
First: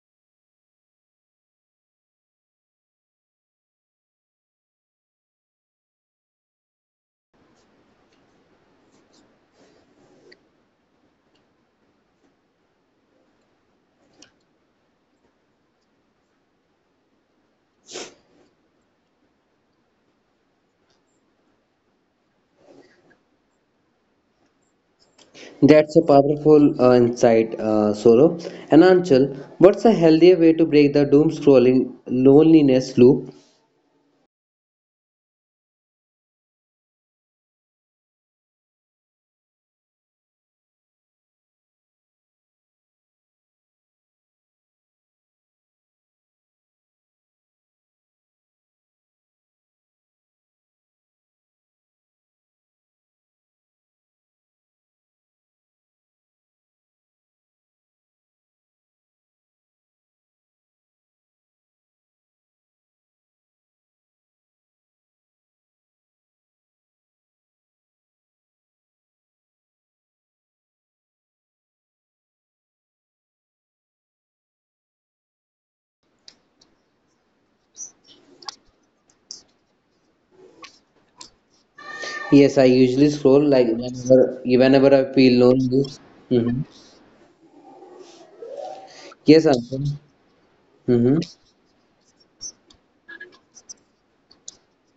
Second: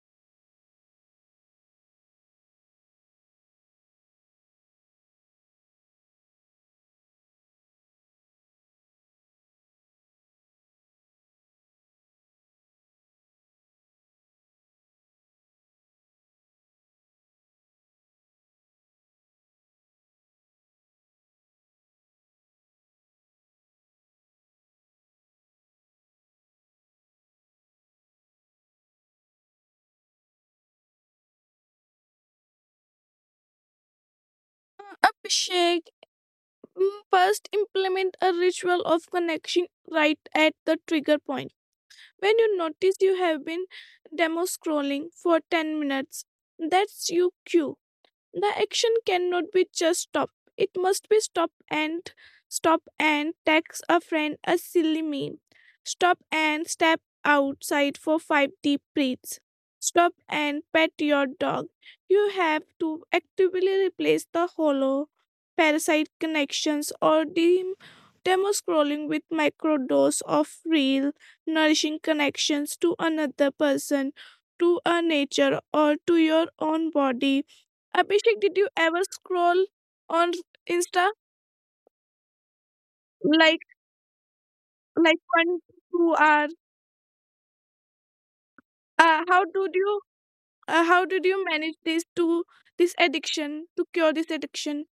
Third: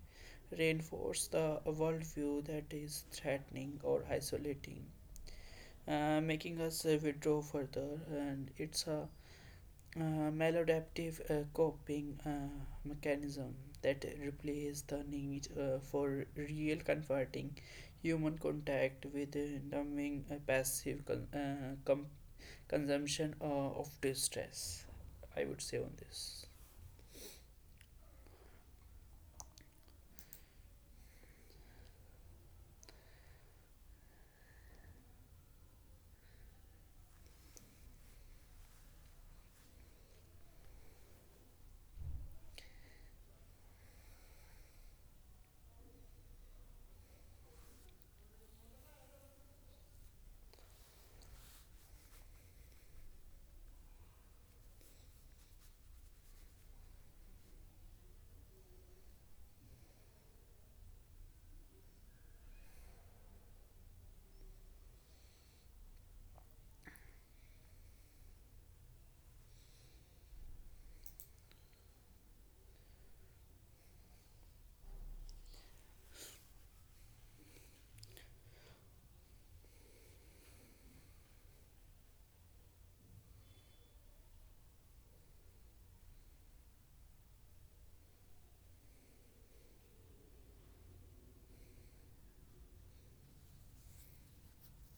[SPEAKER 3] reinforces the worldview that is threatening or isolating, making us withdraw further, and it's a maladaptive coping mechanism that replace the need for real comforting human contact with numbing passive consumption of distress. I would say on
[SPEAKER 1] That's a
[SPEAKER 3] this.
[SPEAKER 1] powerful insight, Solo. And Anchal, what's a healthier way to break the doom scrolling loneliness loop?
[SPEAKER 2] Abhishek, first implement a ritual of connection right at the trigger point. When you notice you have been demo scrolling for 10 minutes, that's your cue. The action cannot be just stop. It must be stop and stop and text a friend a silly meme. Stop and step outside for five deep breaths. Stop and pet your dog. You have to actively replace the hollow parasite connections or dim demo scrolling with microdose of real nourishing connections to another person, to a nature or to your own body. Abhishek, did you ever scroll on Insta
[SPEAKER 1] Yes, I usually scroll
[SPEAKER 2] like
[SPEAKER 1] like whenever I
[SPEAKER 2] like
[SPEAKER 1] feel
[SPEAKER 2] one
[SPEAKER 1] lonely.
[SPEAKER 2] two hour?
[SPEAKER 1] Hmm.
[SPEAKER 2] Uh,
[SPEAKER 1] Yes,
[SPEAKER 2] how did
[SPEAKER 1] Anchal.
[SPEAKER 2] you uh, how
[SPEAKER 1] Hmm.
[SPEAKER 2] did you manage this to this addiction to cure this addiction?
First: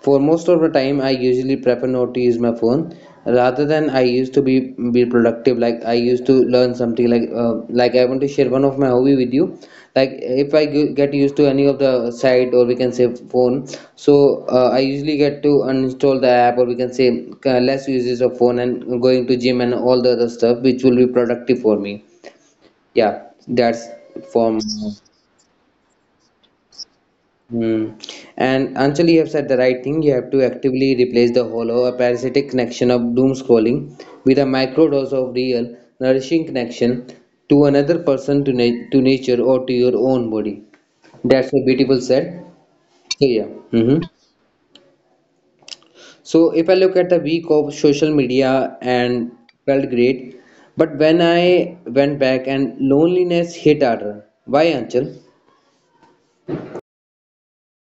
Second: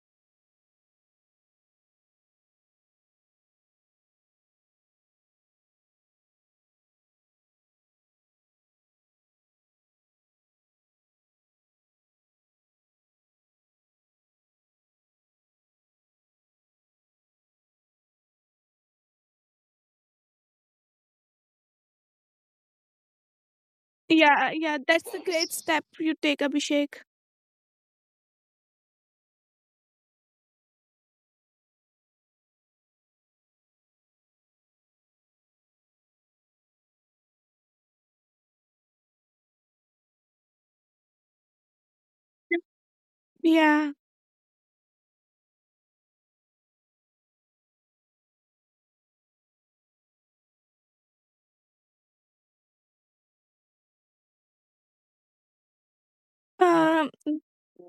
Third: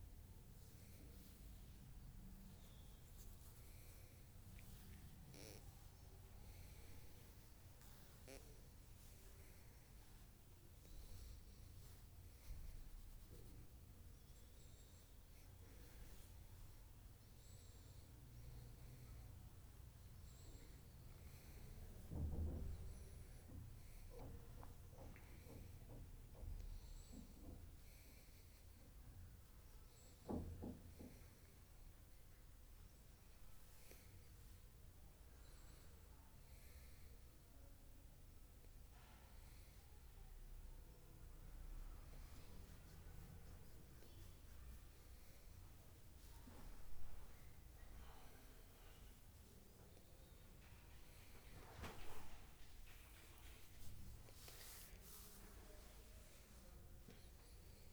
[SPEAKER 1] For most of the time, I usually prefer not to use my phone rather than I used to be productive. Like I used to learn something. Like I want to share one of my hobby with you. Like if I get used to any of the site or we can say phone, so I usually get to uninstall the app or we can say less uses of phone and going to gym and all the other stuff which will be productive for me. Yeah, that's
[SPEAKER 2] Yeah,
[SPEAKER 1] for me.
[SPEAKER 2] yeah, that's a great step you take, Abhishek.
[SPEAKER 1] Mm. And Anchal, you have said the right thing. You have to actively replace the hollow or parasitic connection of doom scrolling with a micro dose of real, nourishing connection to another person, to, to nature, or to your own body. That's a beautiful said. So, yeah.
[SPEAKER 2] Yeah.
[SPEAKER 1] So, if I look at the week of social media and felt great, but when I went back and loneliness hit harder. Why, Anchal?
[SPEAKER 2] Um,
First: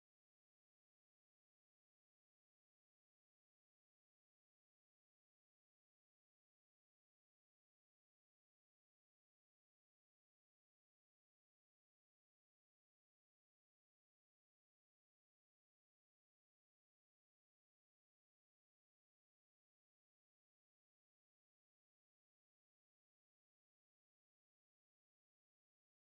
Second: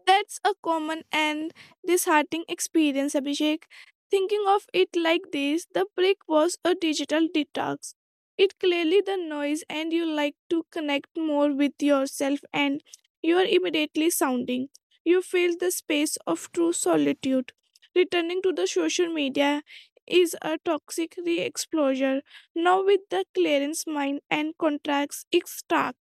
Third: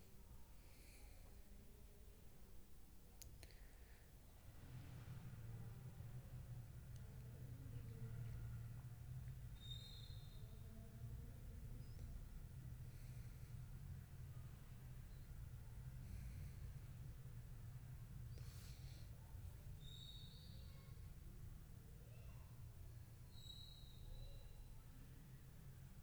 [SPEAKER 2] that's a common and disheartening experience, Abhishek. Thinking of it like this, the break was a digital detox. It clearly the noise, and you like to connect more with yourself, and you are immediately sounding. You feel the space of true solitude. Returning to the social media is a toxic re exposure. Now, with the clearance mind and contracts, it's stark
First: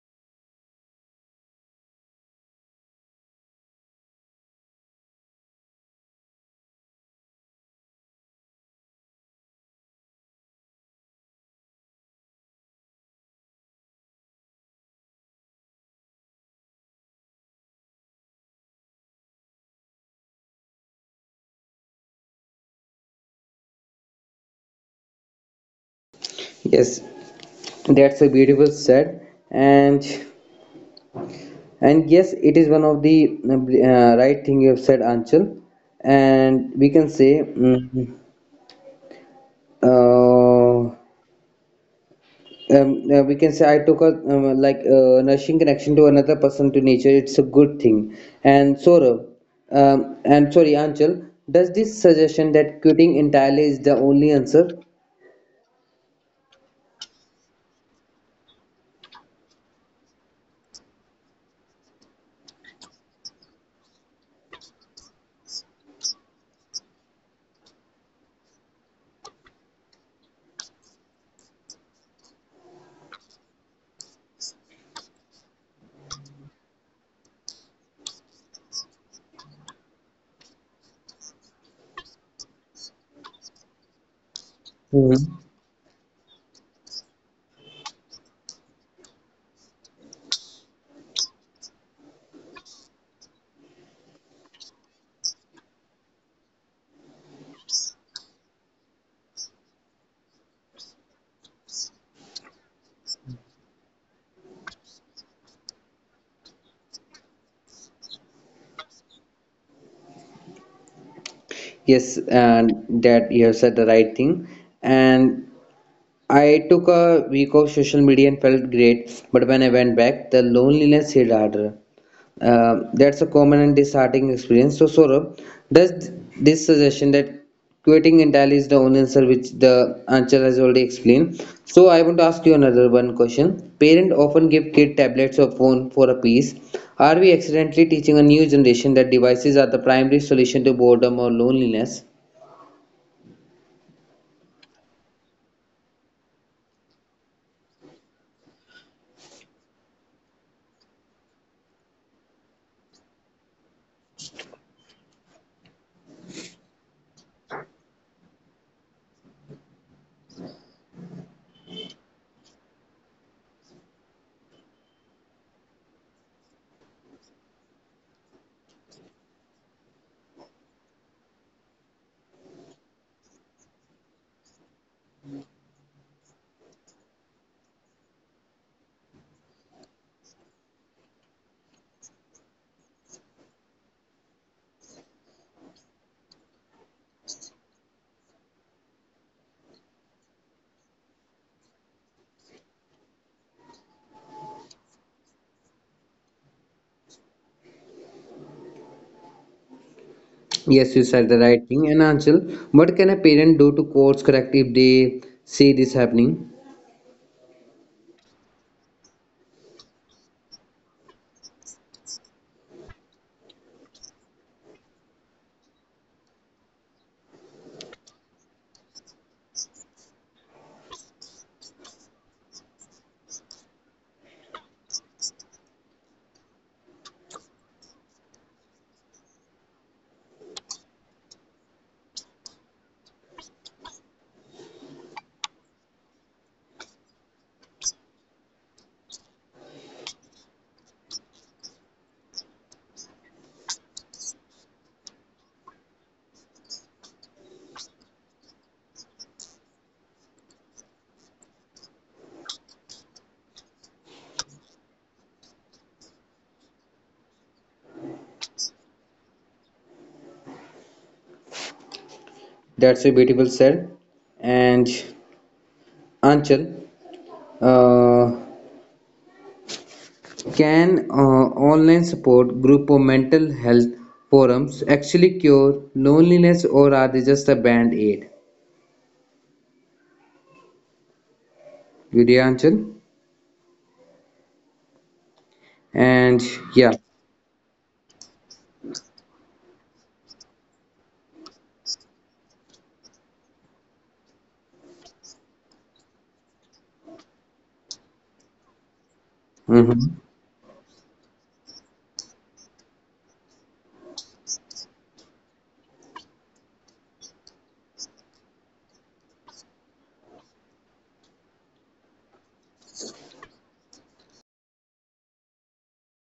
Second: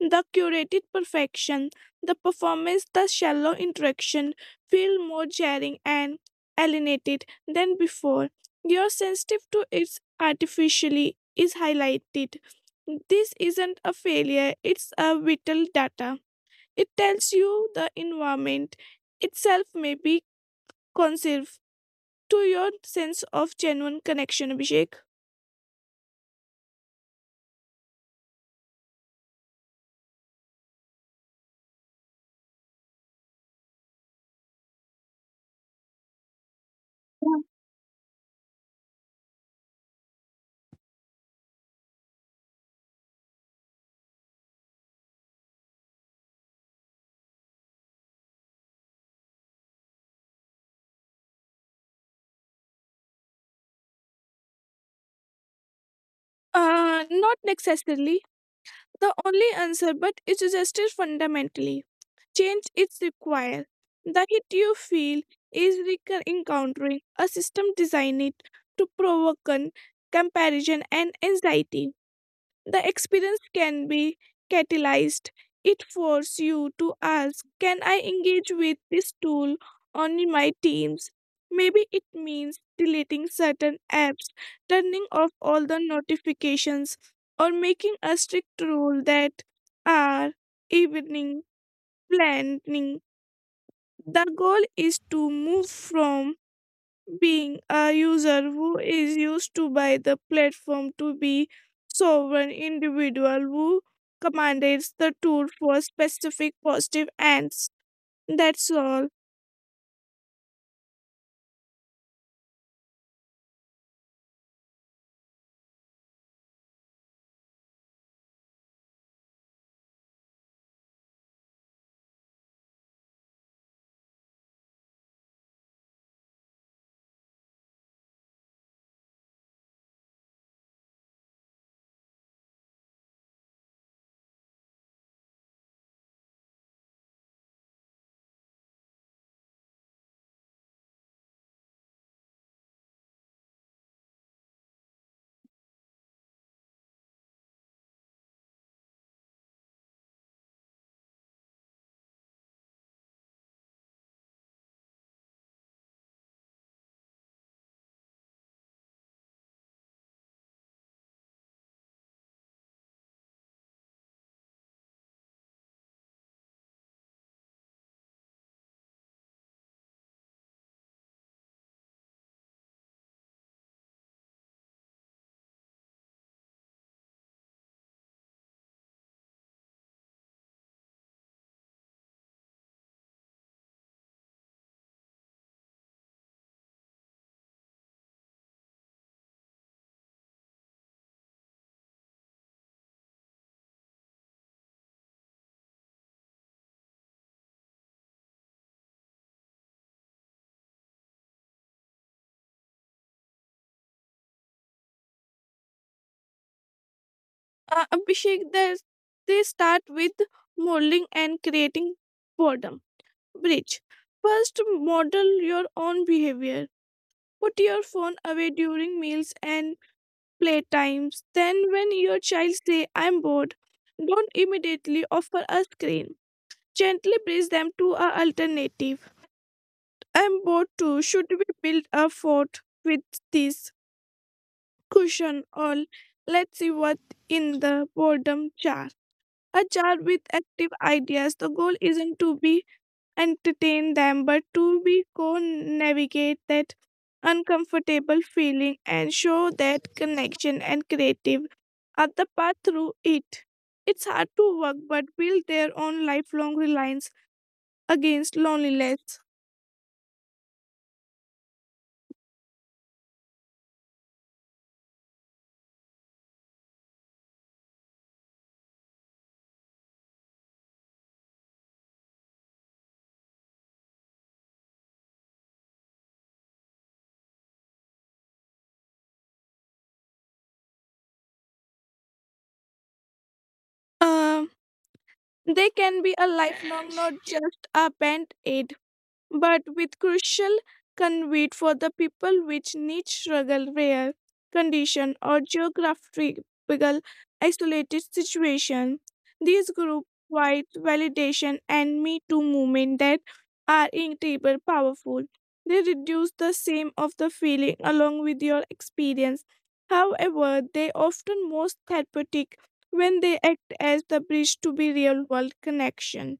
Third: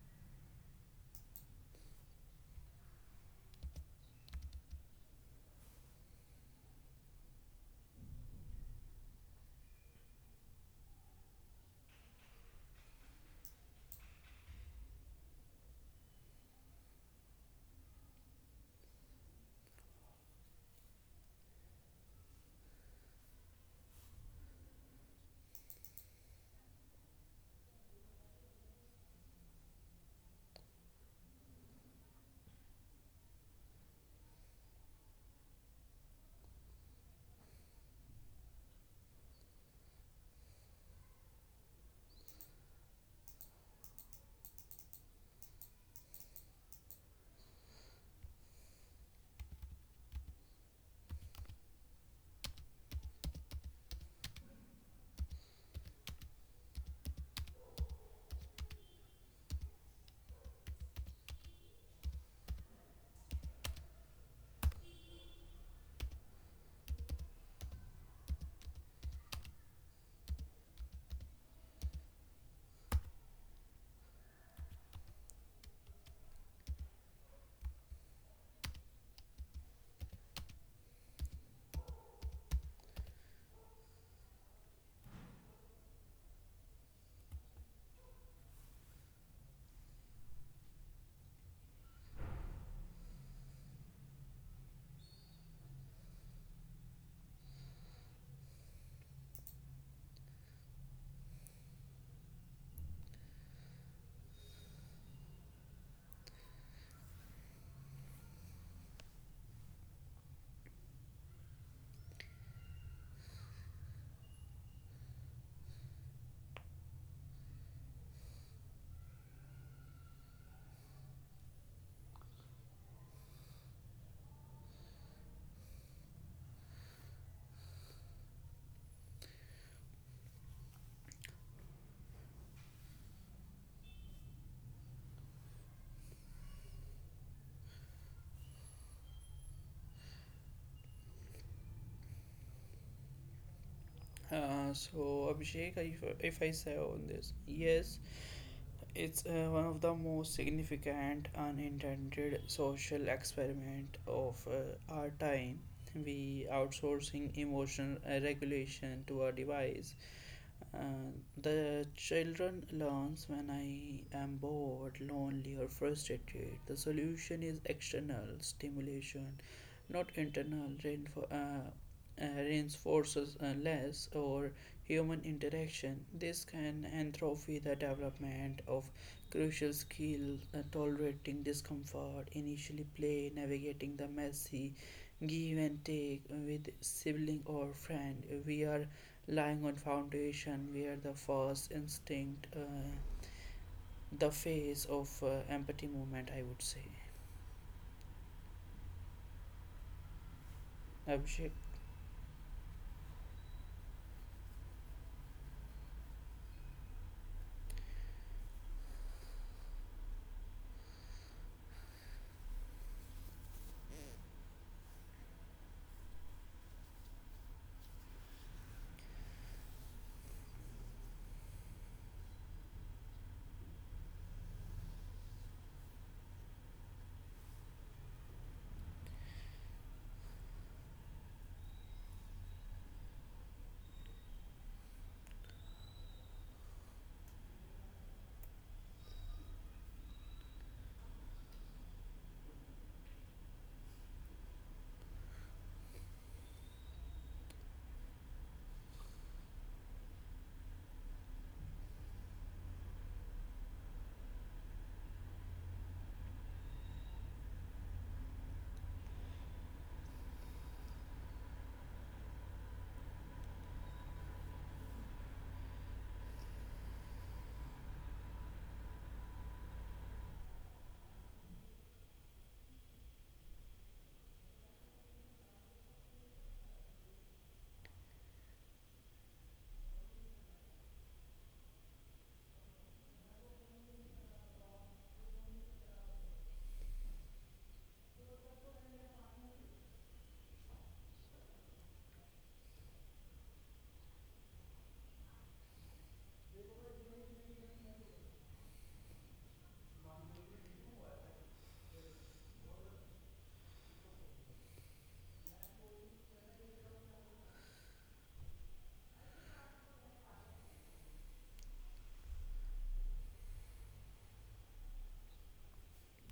[SPEAKER 2] the curated perfection the performance, the shallow interaction feel more jarring and alienated than before. Your sensitive to its artificially is highlighted. This isn't a failure, it's a vital data. It tells you the environment itself may be conserved to your sense of genuine connection, Abhishek.
[SPEAKER 1] Yes, that's a beautiful said. And yes, it is one of the right thing you have said, Anchal. And we can say, uh, we can say I took a nourishing connection to another person to nature. It's a good thing. And Saurabh, and sorry, Anchal, does this suggestion that quitting entirely is the only answer?
[SPEAKER 2] Not necessarily the only answer, but it suggested fundamentally. Change is required. The hit you feel is encountering a system designed to provoke comparison and anxiety. The experience can be catalyzed. It forces you to ask, can I engage with this tool on my teams? Maybe it means deleting certain apps, turning off
[SPEAKER 1] Mhm.
[SPEAKER 2] all the notifications, or making a strict rule that our evening planning the goal is to move from being a user who is used to by the platform to be sovereign individual who commands the tool for specific positive ends. That's all.
[SPEAKER 1] Yes, and that you have said the right thing. And I took a week of social media and felt great, but when I went back, the loneliness hit harder. That's a common and disheartening experience. So, Saurabh, does this suggestion that quitting entirely is the only answer, which the answer has already explained? So, I want to ask you another one question. Parents often give kid tablets or phone for a piece. Are we accidentally teaching a new generation that devices are the primary solution to boredom or loneliness?
[SPEAKER 3] So Abhishek, if I say on this, yes. It's one of the most significant unintended social experiment of our time. We outsourcing emotional regulation to a device. uh, the children learns when I am bored, lonely, or frustrated. The solution is external stimulation, not internal. Reinforces less or human interaction. This can entropy the development of crucial skill, tolerating discomfort, initially play, navigating the messy give and take with sibling or friend. We are lying on foundation where the first instinct the phase of empathy movement, I would say,
[SPEAKER 1] Yes, you said the
[SPEAKER 3] Abhishek.
[SPEAKER 1] right thing. And Anshul, what can a parent do to course correct if they see this happening?
[SPEAKER 2] Abhishek, that they start with modeling and creating boredom. Bridge. First, model your own behavior. Put your phone away during meals and playtimes. Then, when your child say, "I'm bored," don't immediately offer a screen. Gently bridge them to a alternative. I'm bored too. Should we build a fort with this cushion all? Let's see what in the boredom jar. A jar with active ideas. The goal isn't to be entertain them, but to be co navigate that uncomfortable feeling and show that connection and creative are the path through it. It's hard to work but build their own lifelong reliance against loneliness.
[SPEAKER 1] That's a beautiful said. And Anshul, uh, can online support group or mental health forums actually cure loneliness or are they just a band aid? Good day, Anshul.
[SPEAKER 2] Um, they can be a
[SPEAKER 1] And
[SPEAKER 2] lifelong,
[SPEAKER 1] yeah.
[SPEAKER 2] not just a band aid. But with crucial can wait for the people which need struggle rare condition or geographical isolated situation. These group
[SPEAKER 1] Hmm.
[SPEAKER 2] wide validation and Me Too movement that are incredibly powerful. They reduce the same of the feeling along with your experience. However, they often most therapeutic when they act as the bridge to be real world connection.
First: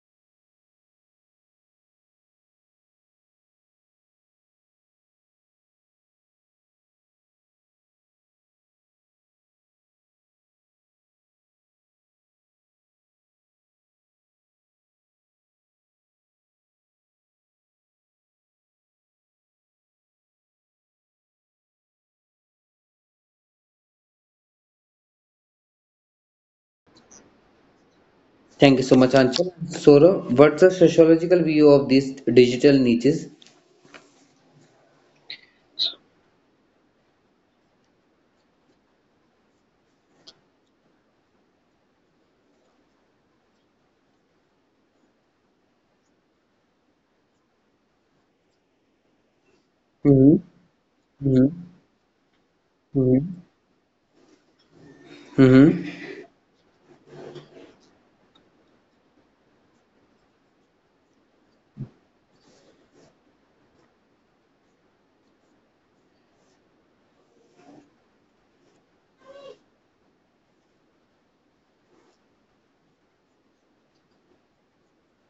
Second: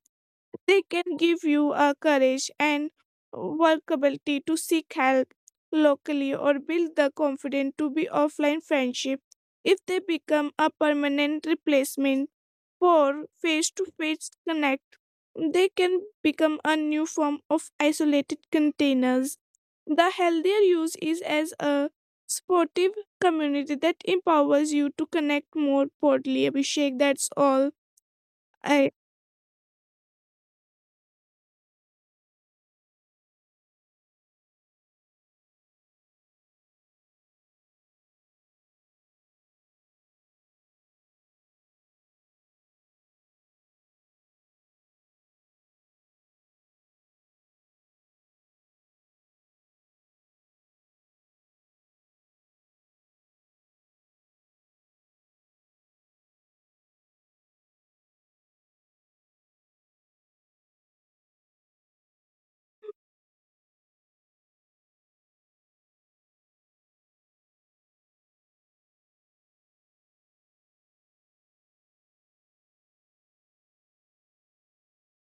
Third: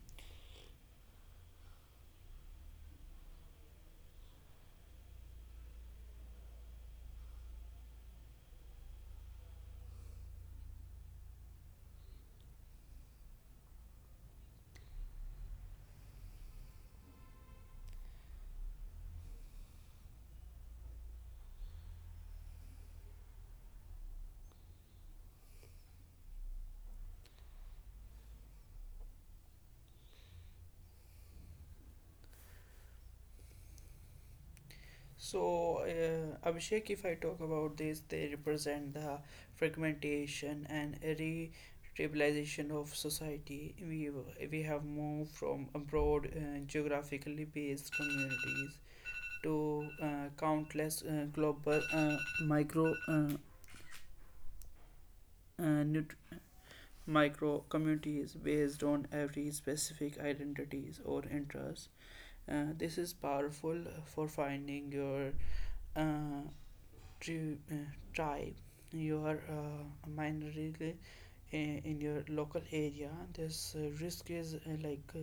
[SPEAKER 2] They can give you a courage and workability to seek help locally or build the confidence to be offline friendship. If they become a permanent replacement for face-to-face connect, they can become a new form of isolated containers. The healthier use is as a supportive community that empowers you to connect more broadly. Abhishek, that's all.
[SPEAKER 1] Thank you so
[SPEAKER 2] I
[SPEAKER 1] much, Anshul. Saurav, what's the sociological view of these digital niches?
[SPEAKER 3] So, Abhishek, if I talk about this, they represent the fragmentation and re-stabilization of society. We have moved from broad geographically based communities to
[SPEAKER 1] Hmm.
[SPEAKER 3] countless
[SPEAKER 1] Hmm.
[SPEAKER 3] global micro uh,
[SPEAKER 1] Hmm. Mm-hmm.
[SPEAKER 3] uh, micro communities based on every specific identities or interests. This is powerful for finding your uh, tri- uh, tribe, your minority in your local area. This risk is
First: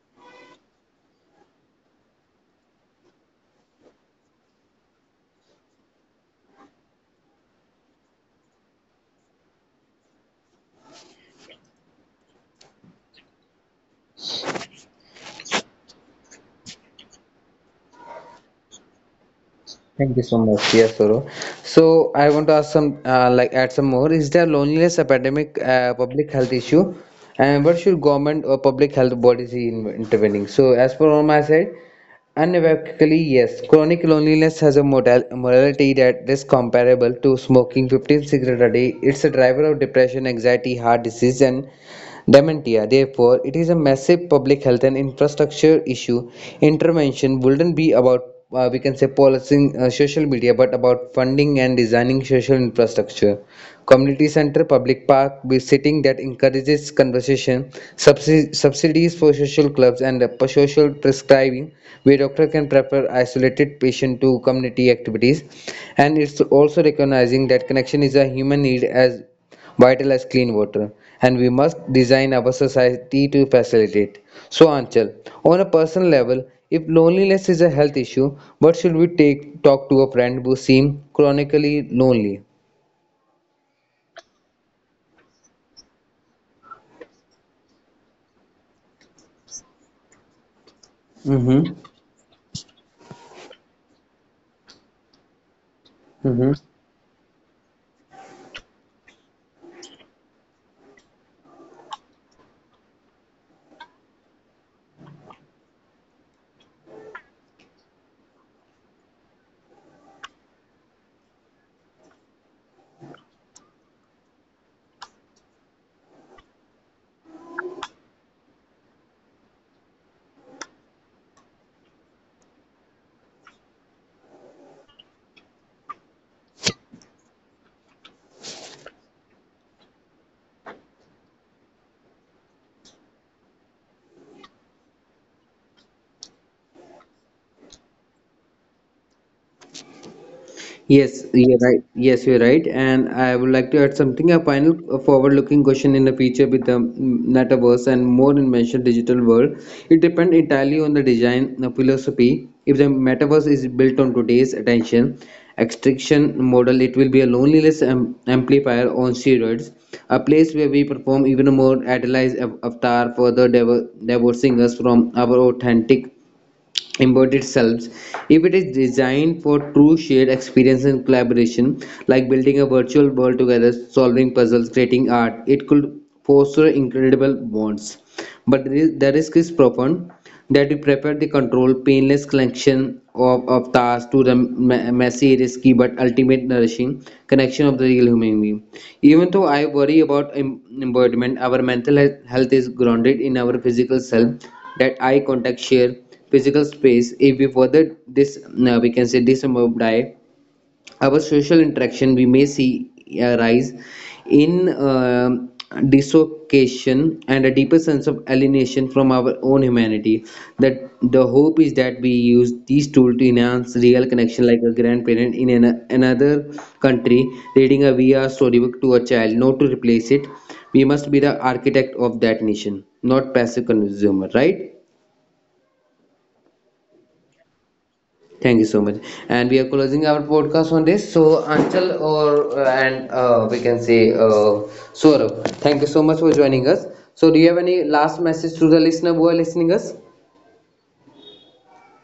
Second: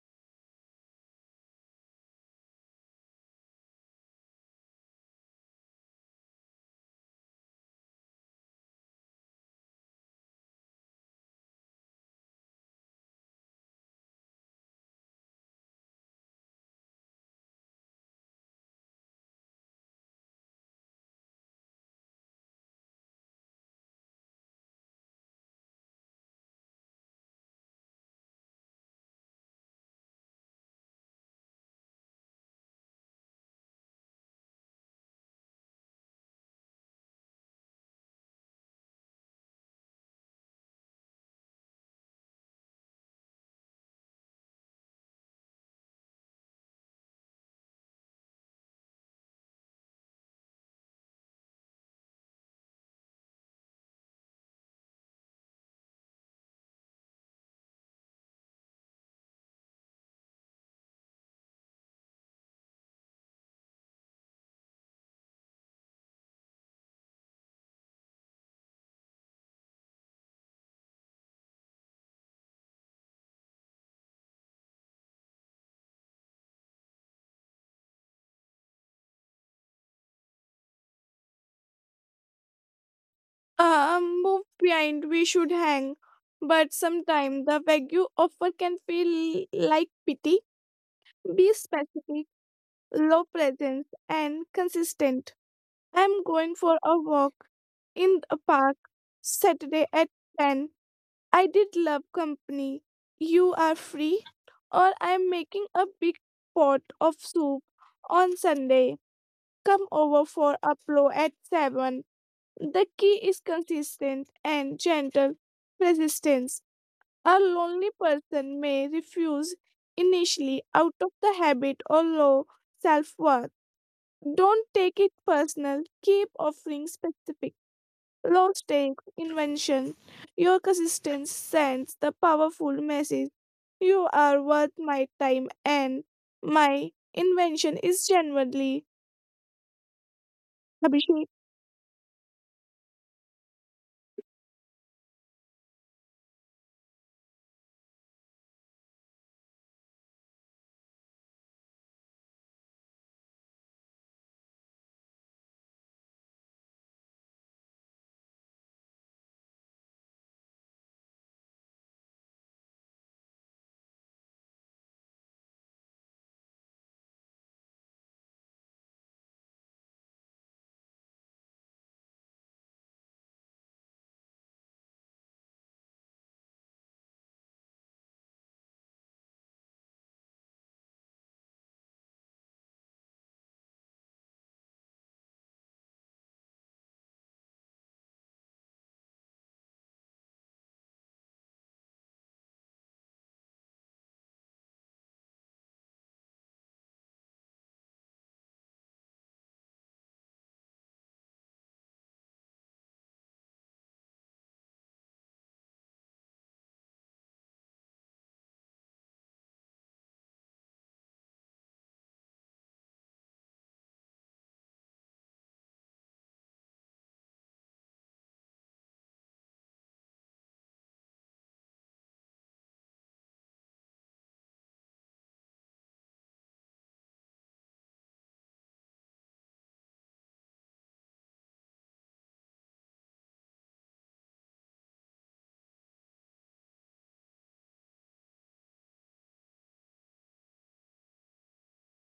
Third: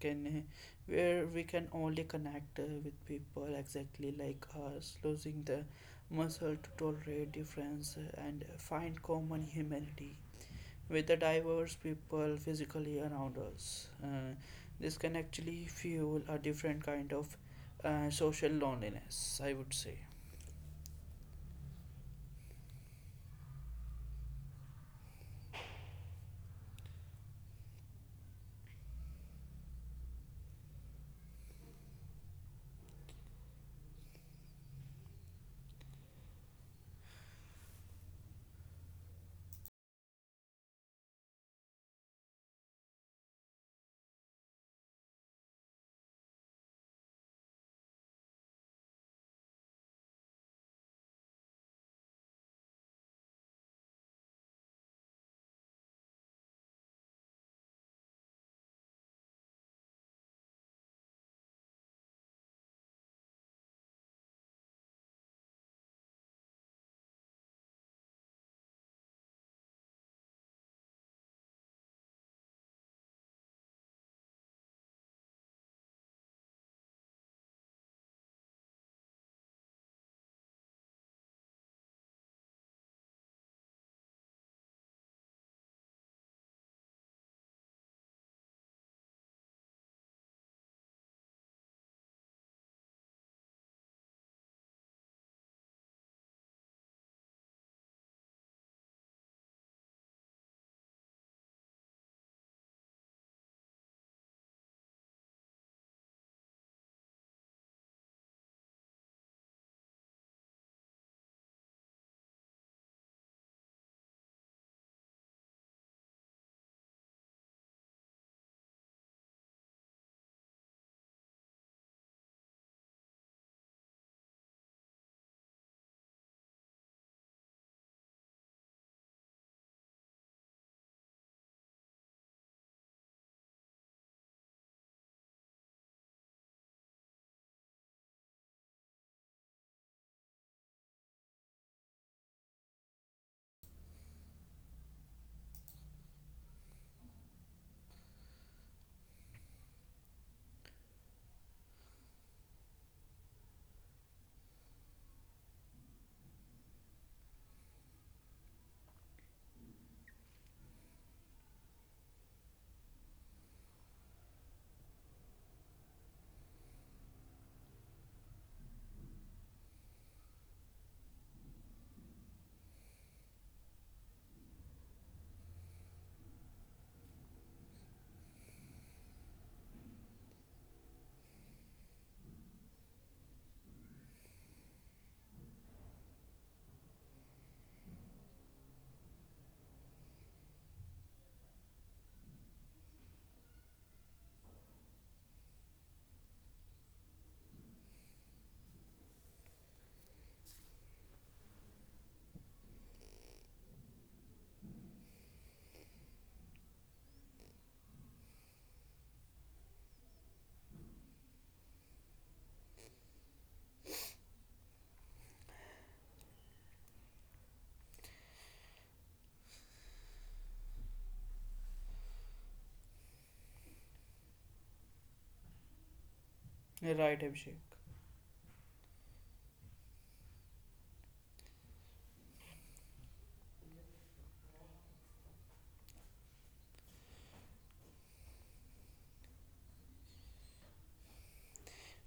[SPEAKER 3] can where we can only connect with people exactly like us, losing the muscle to tolerate difference and find common humanity with the diverse people physically around us. This can actually fuel a different kind of social loneliness, I would say.
[SPEAKER 1] Thank you so much. Yes, Soro. So I want to ask some, add some more. Is there loneliness epidemic, public health issue, and what should government or public health bodies in intervening? So as per on my side, unequivocally yes, chronic loneliness has a modal morality that is comparable to smoking 15 cigarettes a day. It's a driver of depression, anxiety, heart disease, and dementia. Therefore, it is a massive public health and infrastructure issue. Intervention wouldn't be about we can say policing social media, but about funding and designing social infrastructure. Community center, public park, be sitting that encourages conversation, subsidies for social clubs, and social prescribing, where doctor can prefer isolated patient to community activities. And it's also recognizing that connection is a human need as vital as clean water, and we must design our society to facilitate. So, Anchal, on a personal level, if loneliness is a health issue, what should we take talk to a friend who seems chronically lonely?
[SPEAKER 2] Move behind, we should hang. But sometimes the vague offer can feel like pity. Be
[SPEAKER 1] Mm-hmm.
[SPEAKER 2] specific, low presence, and consistent. I'm going
[SPEAKER 1] Mm-hmm.
[SPEAKER 2] for a walk in a park Saturday at 10. I did love company. You are free. Or I'm making a big pot of soup on Sunday. Come over for a blow at 7. The key is consistent and gentle persistence. A lonely person may refuse initially out of the habit or low self worth. Don't take it personal. Keep offering specific, low stakes invention. Your consistence sends the powerful message. You are worth my time and my invention is genuinely Abhishek.
[SPEAKER 1] Yes, you're right. Yes, you're right. And I would like to add something. A final forward-looking question in the future with the metaverse and more dimensional digital world. It depends entirely on the design philosophy. If the metaverse is built on today's attention extraction model, it will be a loneliness amplifier on steroids, a place where we perform even more idealized avatar, further divorcing us from our authentic about itself if it is designed for true shared experience and collaboration like building a virtual world together, solving puzzles, creating art, it could foster incredible bonds, but the risk is profound that we prefer the controlled painless collection of tasks to the messy, risky, but ultimate nourishing connection of the real human being. Even though I worry about embodiment, our mental health is grounded in our physical self, that eye contact, share physical space. If we further this, we can say disembodied, our social interaction we may see a rise in um dislocation and a deeper sense of alienation from our own humanity. That the hope is that we use these tools to enhance real connection, like a grandparent in another country reading a vr storybook to a child, not to replace it. We must be the architect of that nation, not passive consumer, right?
[SPEAKER 3] Right, Abhishek.
[SPEAKER 1] Thank you so much. And we are closing our podcast on this. So Anchal or and we can say Saurabh, thank you so much for joining us. So do you have any last message to the listener who are listening us?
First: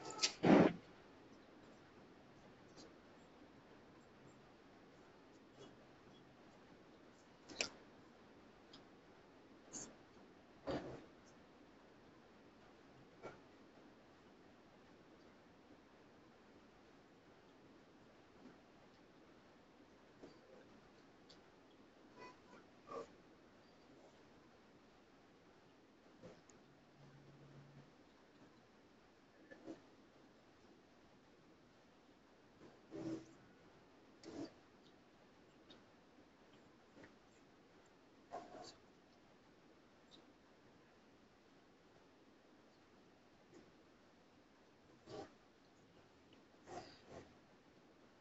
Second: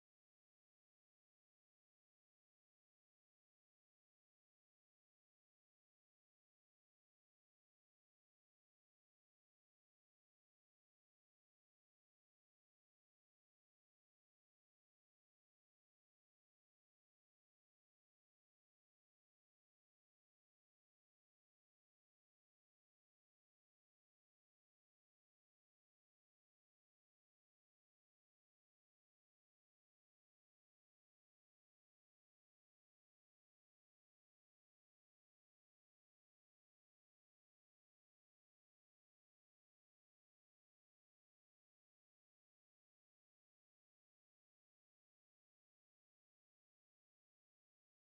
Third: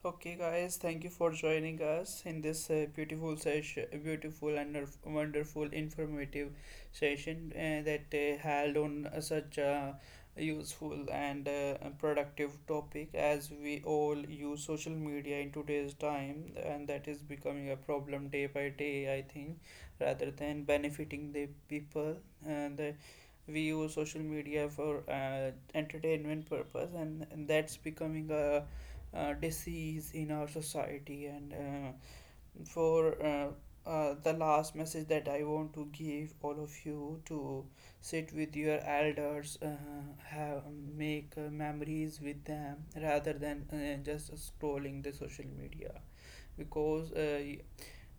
[SPEAKER 3] Okay, guys, thank you for joining us in this beautiful session, beautiful and wonderful informative session that held on such a useful and productive topic, as we all use social media in today's time, and that is becoming a problem day by day, I think, rather than benefiting the people. And we use social media for entertainment purpose, and that's becoming a, uh, disease in our society. And for the last message that I want to give all of you, to sit with your elders, have, make memories with them rather than just scrolling the social media, because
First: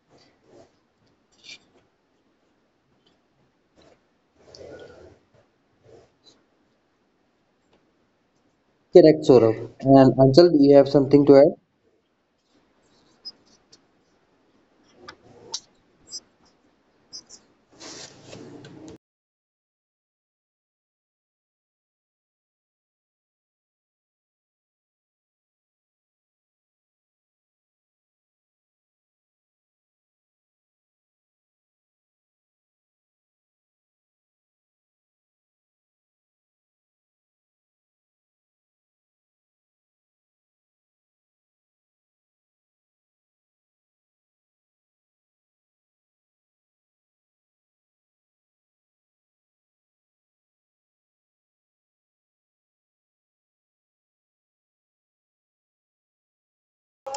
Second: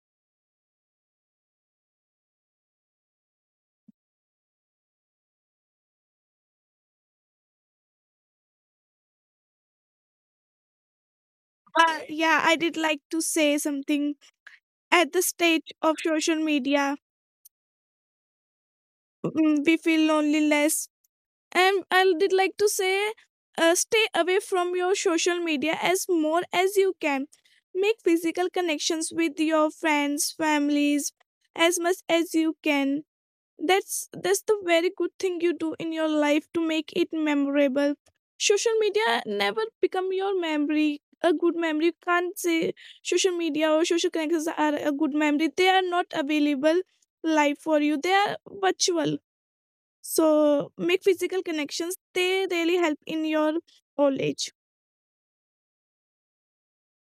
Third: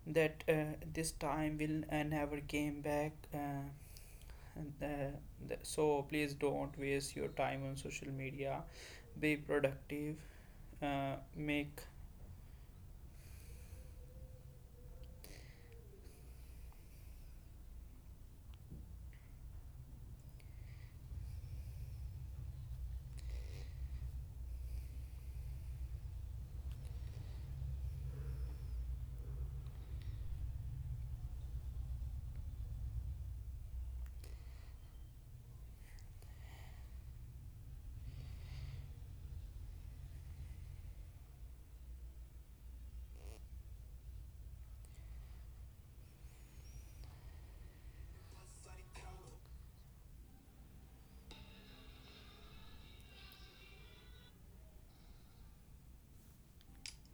[SPEAKER 3] that this time will never came back, and the, so please don't waste your time on social media.
[SPEAKER 1] Correct,
[SPEAKER 3] Be
[SPEAKER 1] Saurabh. And
[SPEAKER 3] productive.
[SPEAKER 1] Anchal, do you have
[SPEAKER 3] Uh,
[SPEAKER 1] something to add?
[SPEAKER 3] make
[SPEAKER 2] Yeah, I did like to say something at the stage of social media, we feel loneliness, and I did like to say, stay away from your social media as more as you can. Make physical connections with your friends families as much as you can. That's the very good thing you do in your life to make it memorable. Social media never become your memory, a good memory you can't say. Social media or social connections are a good memory they are not available live for you. They are virtual. So make physical connections, they really help in your old age.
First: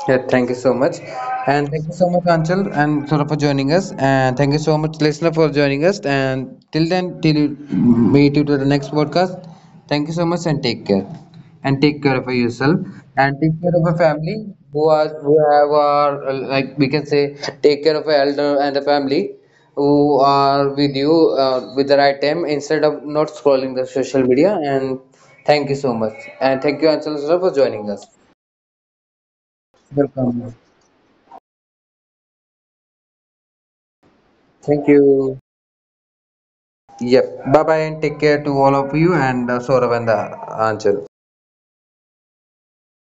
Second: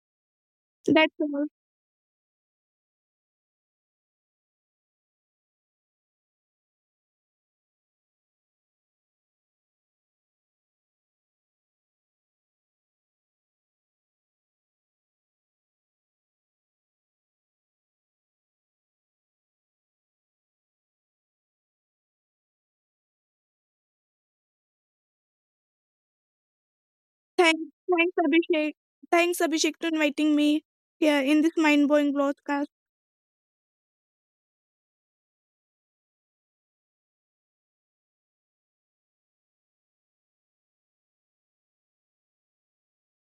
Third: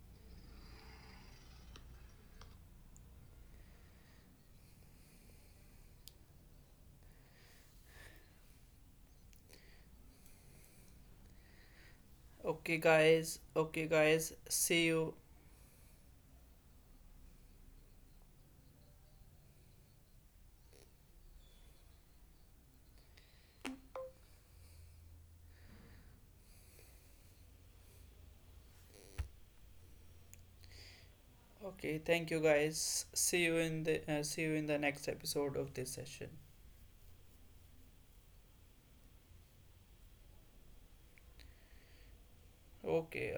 [SPEAKER 1] Yeah, thank you so much.
[SPEAKER 2] That's all.
[SPEAKER 1] And thank you so much, Anchal and Sora, for joining us. And thank you so much, listener, for joining us. And till then, till meet you to the next podcast. Thank you so much and take care. And take care of
[SPEAKER 3] okay,
[SPEAKER 1] yourself. And
[SPEAKER 3] guys.
[SPEAKER 1] take care of
[SPEAKER 3] Okay,
[SPEAKER 1] your
[SPEAKER 3] guys.
[SPEAKER 1] family
[SPEAKER 3] See
[SPEAKER 1] who are
[SPEAKER 3] you.
[SPEAKER 1] who have are like we can say, take care of your elder and the family who are with you with the right time instead of not scrolling the social media. And thank you so much. And thank you, Anchal and Sora, for
[SPEAKER 2] thanks
[SPEAKER 1] joining us.
[SPEAKER 2] thanks Abhishek. Thanks Abhishek to inviting me
[SPEAKER 1] Welcome.
[SPEAKER 2] here in this
[SPEAKER 3] Okay,
[SPEAKER 2] mind-blowing
[SPEAKER 3] thank you,
[SPEAKER 2] broadcast.
[SPEAKER 3] guys. See you in the next
[SPEAKER 1] Thank
[SPEAKER 3] episode
[SPEAKER 1] you.
[SPEAKER 3] of this session.
[SPEAKER 1] Yep. Bye bye and take care to all of you and Sourav and Anchal.
[SPEAKER 3] Okay,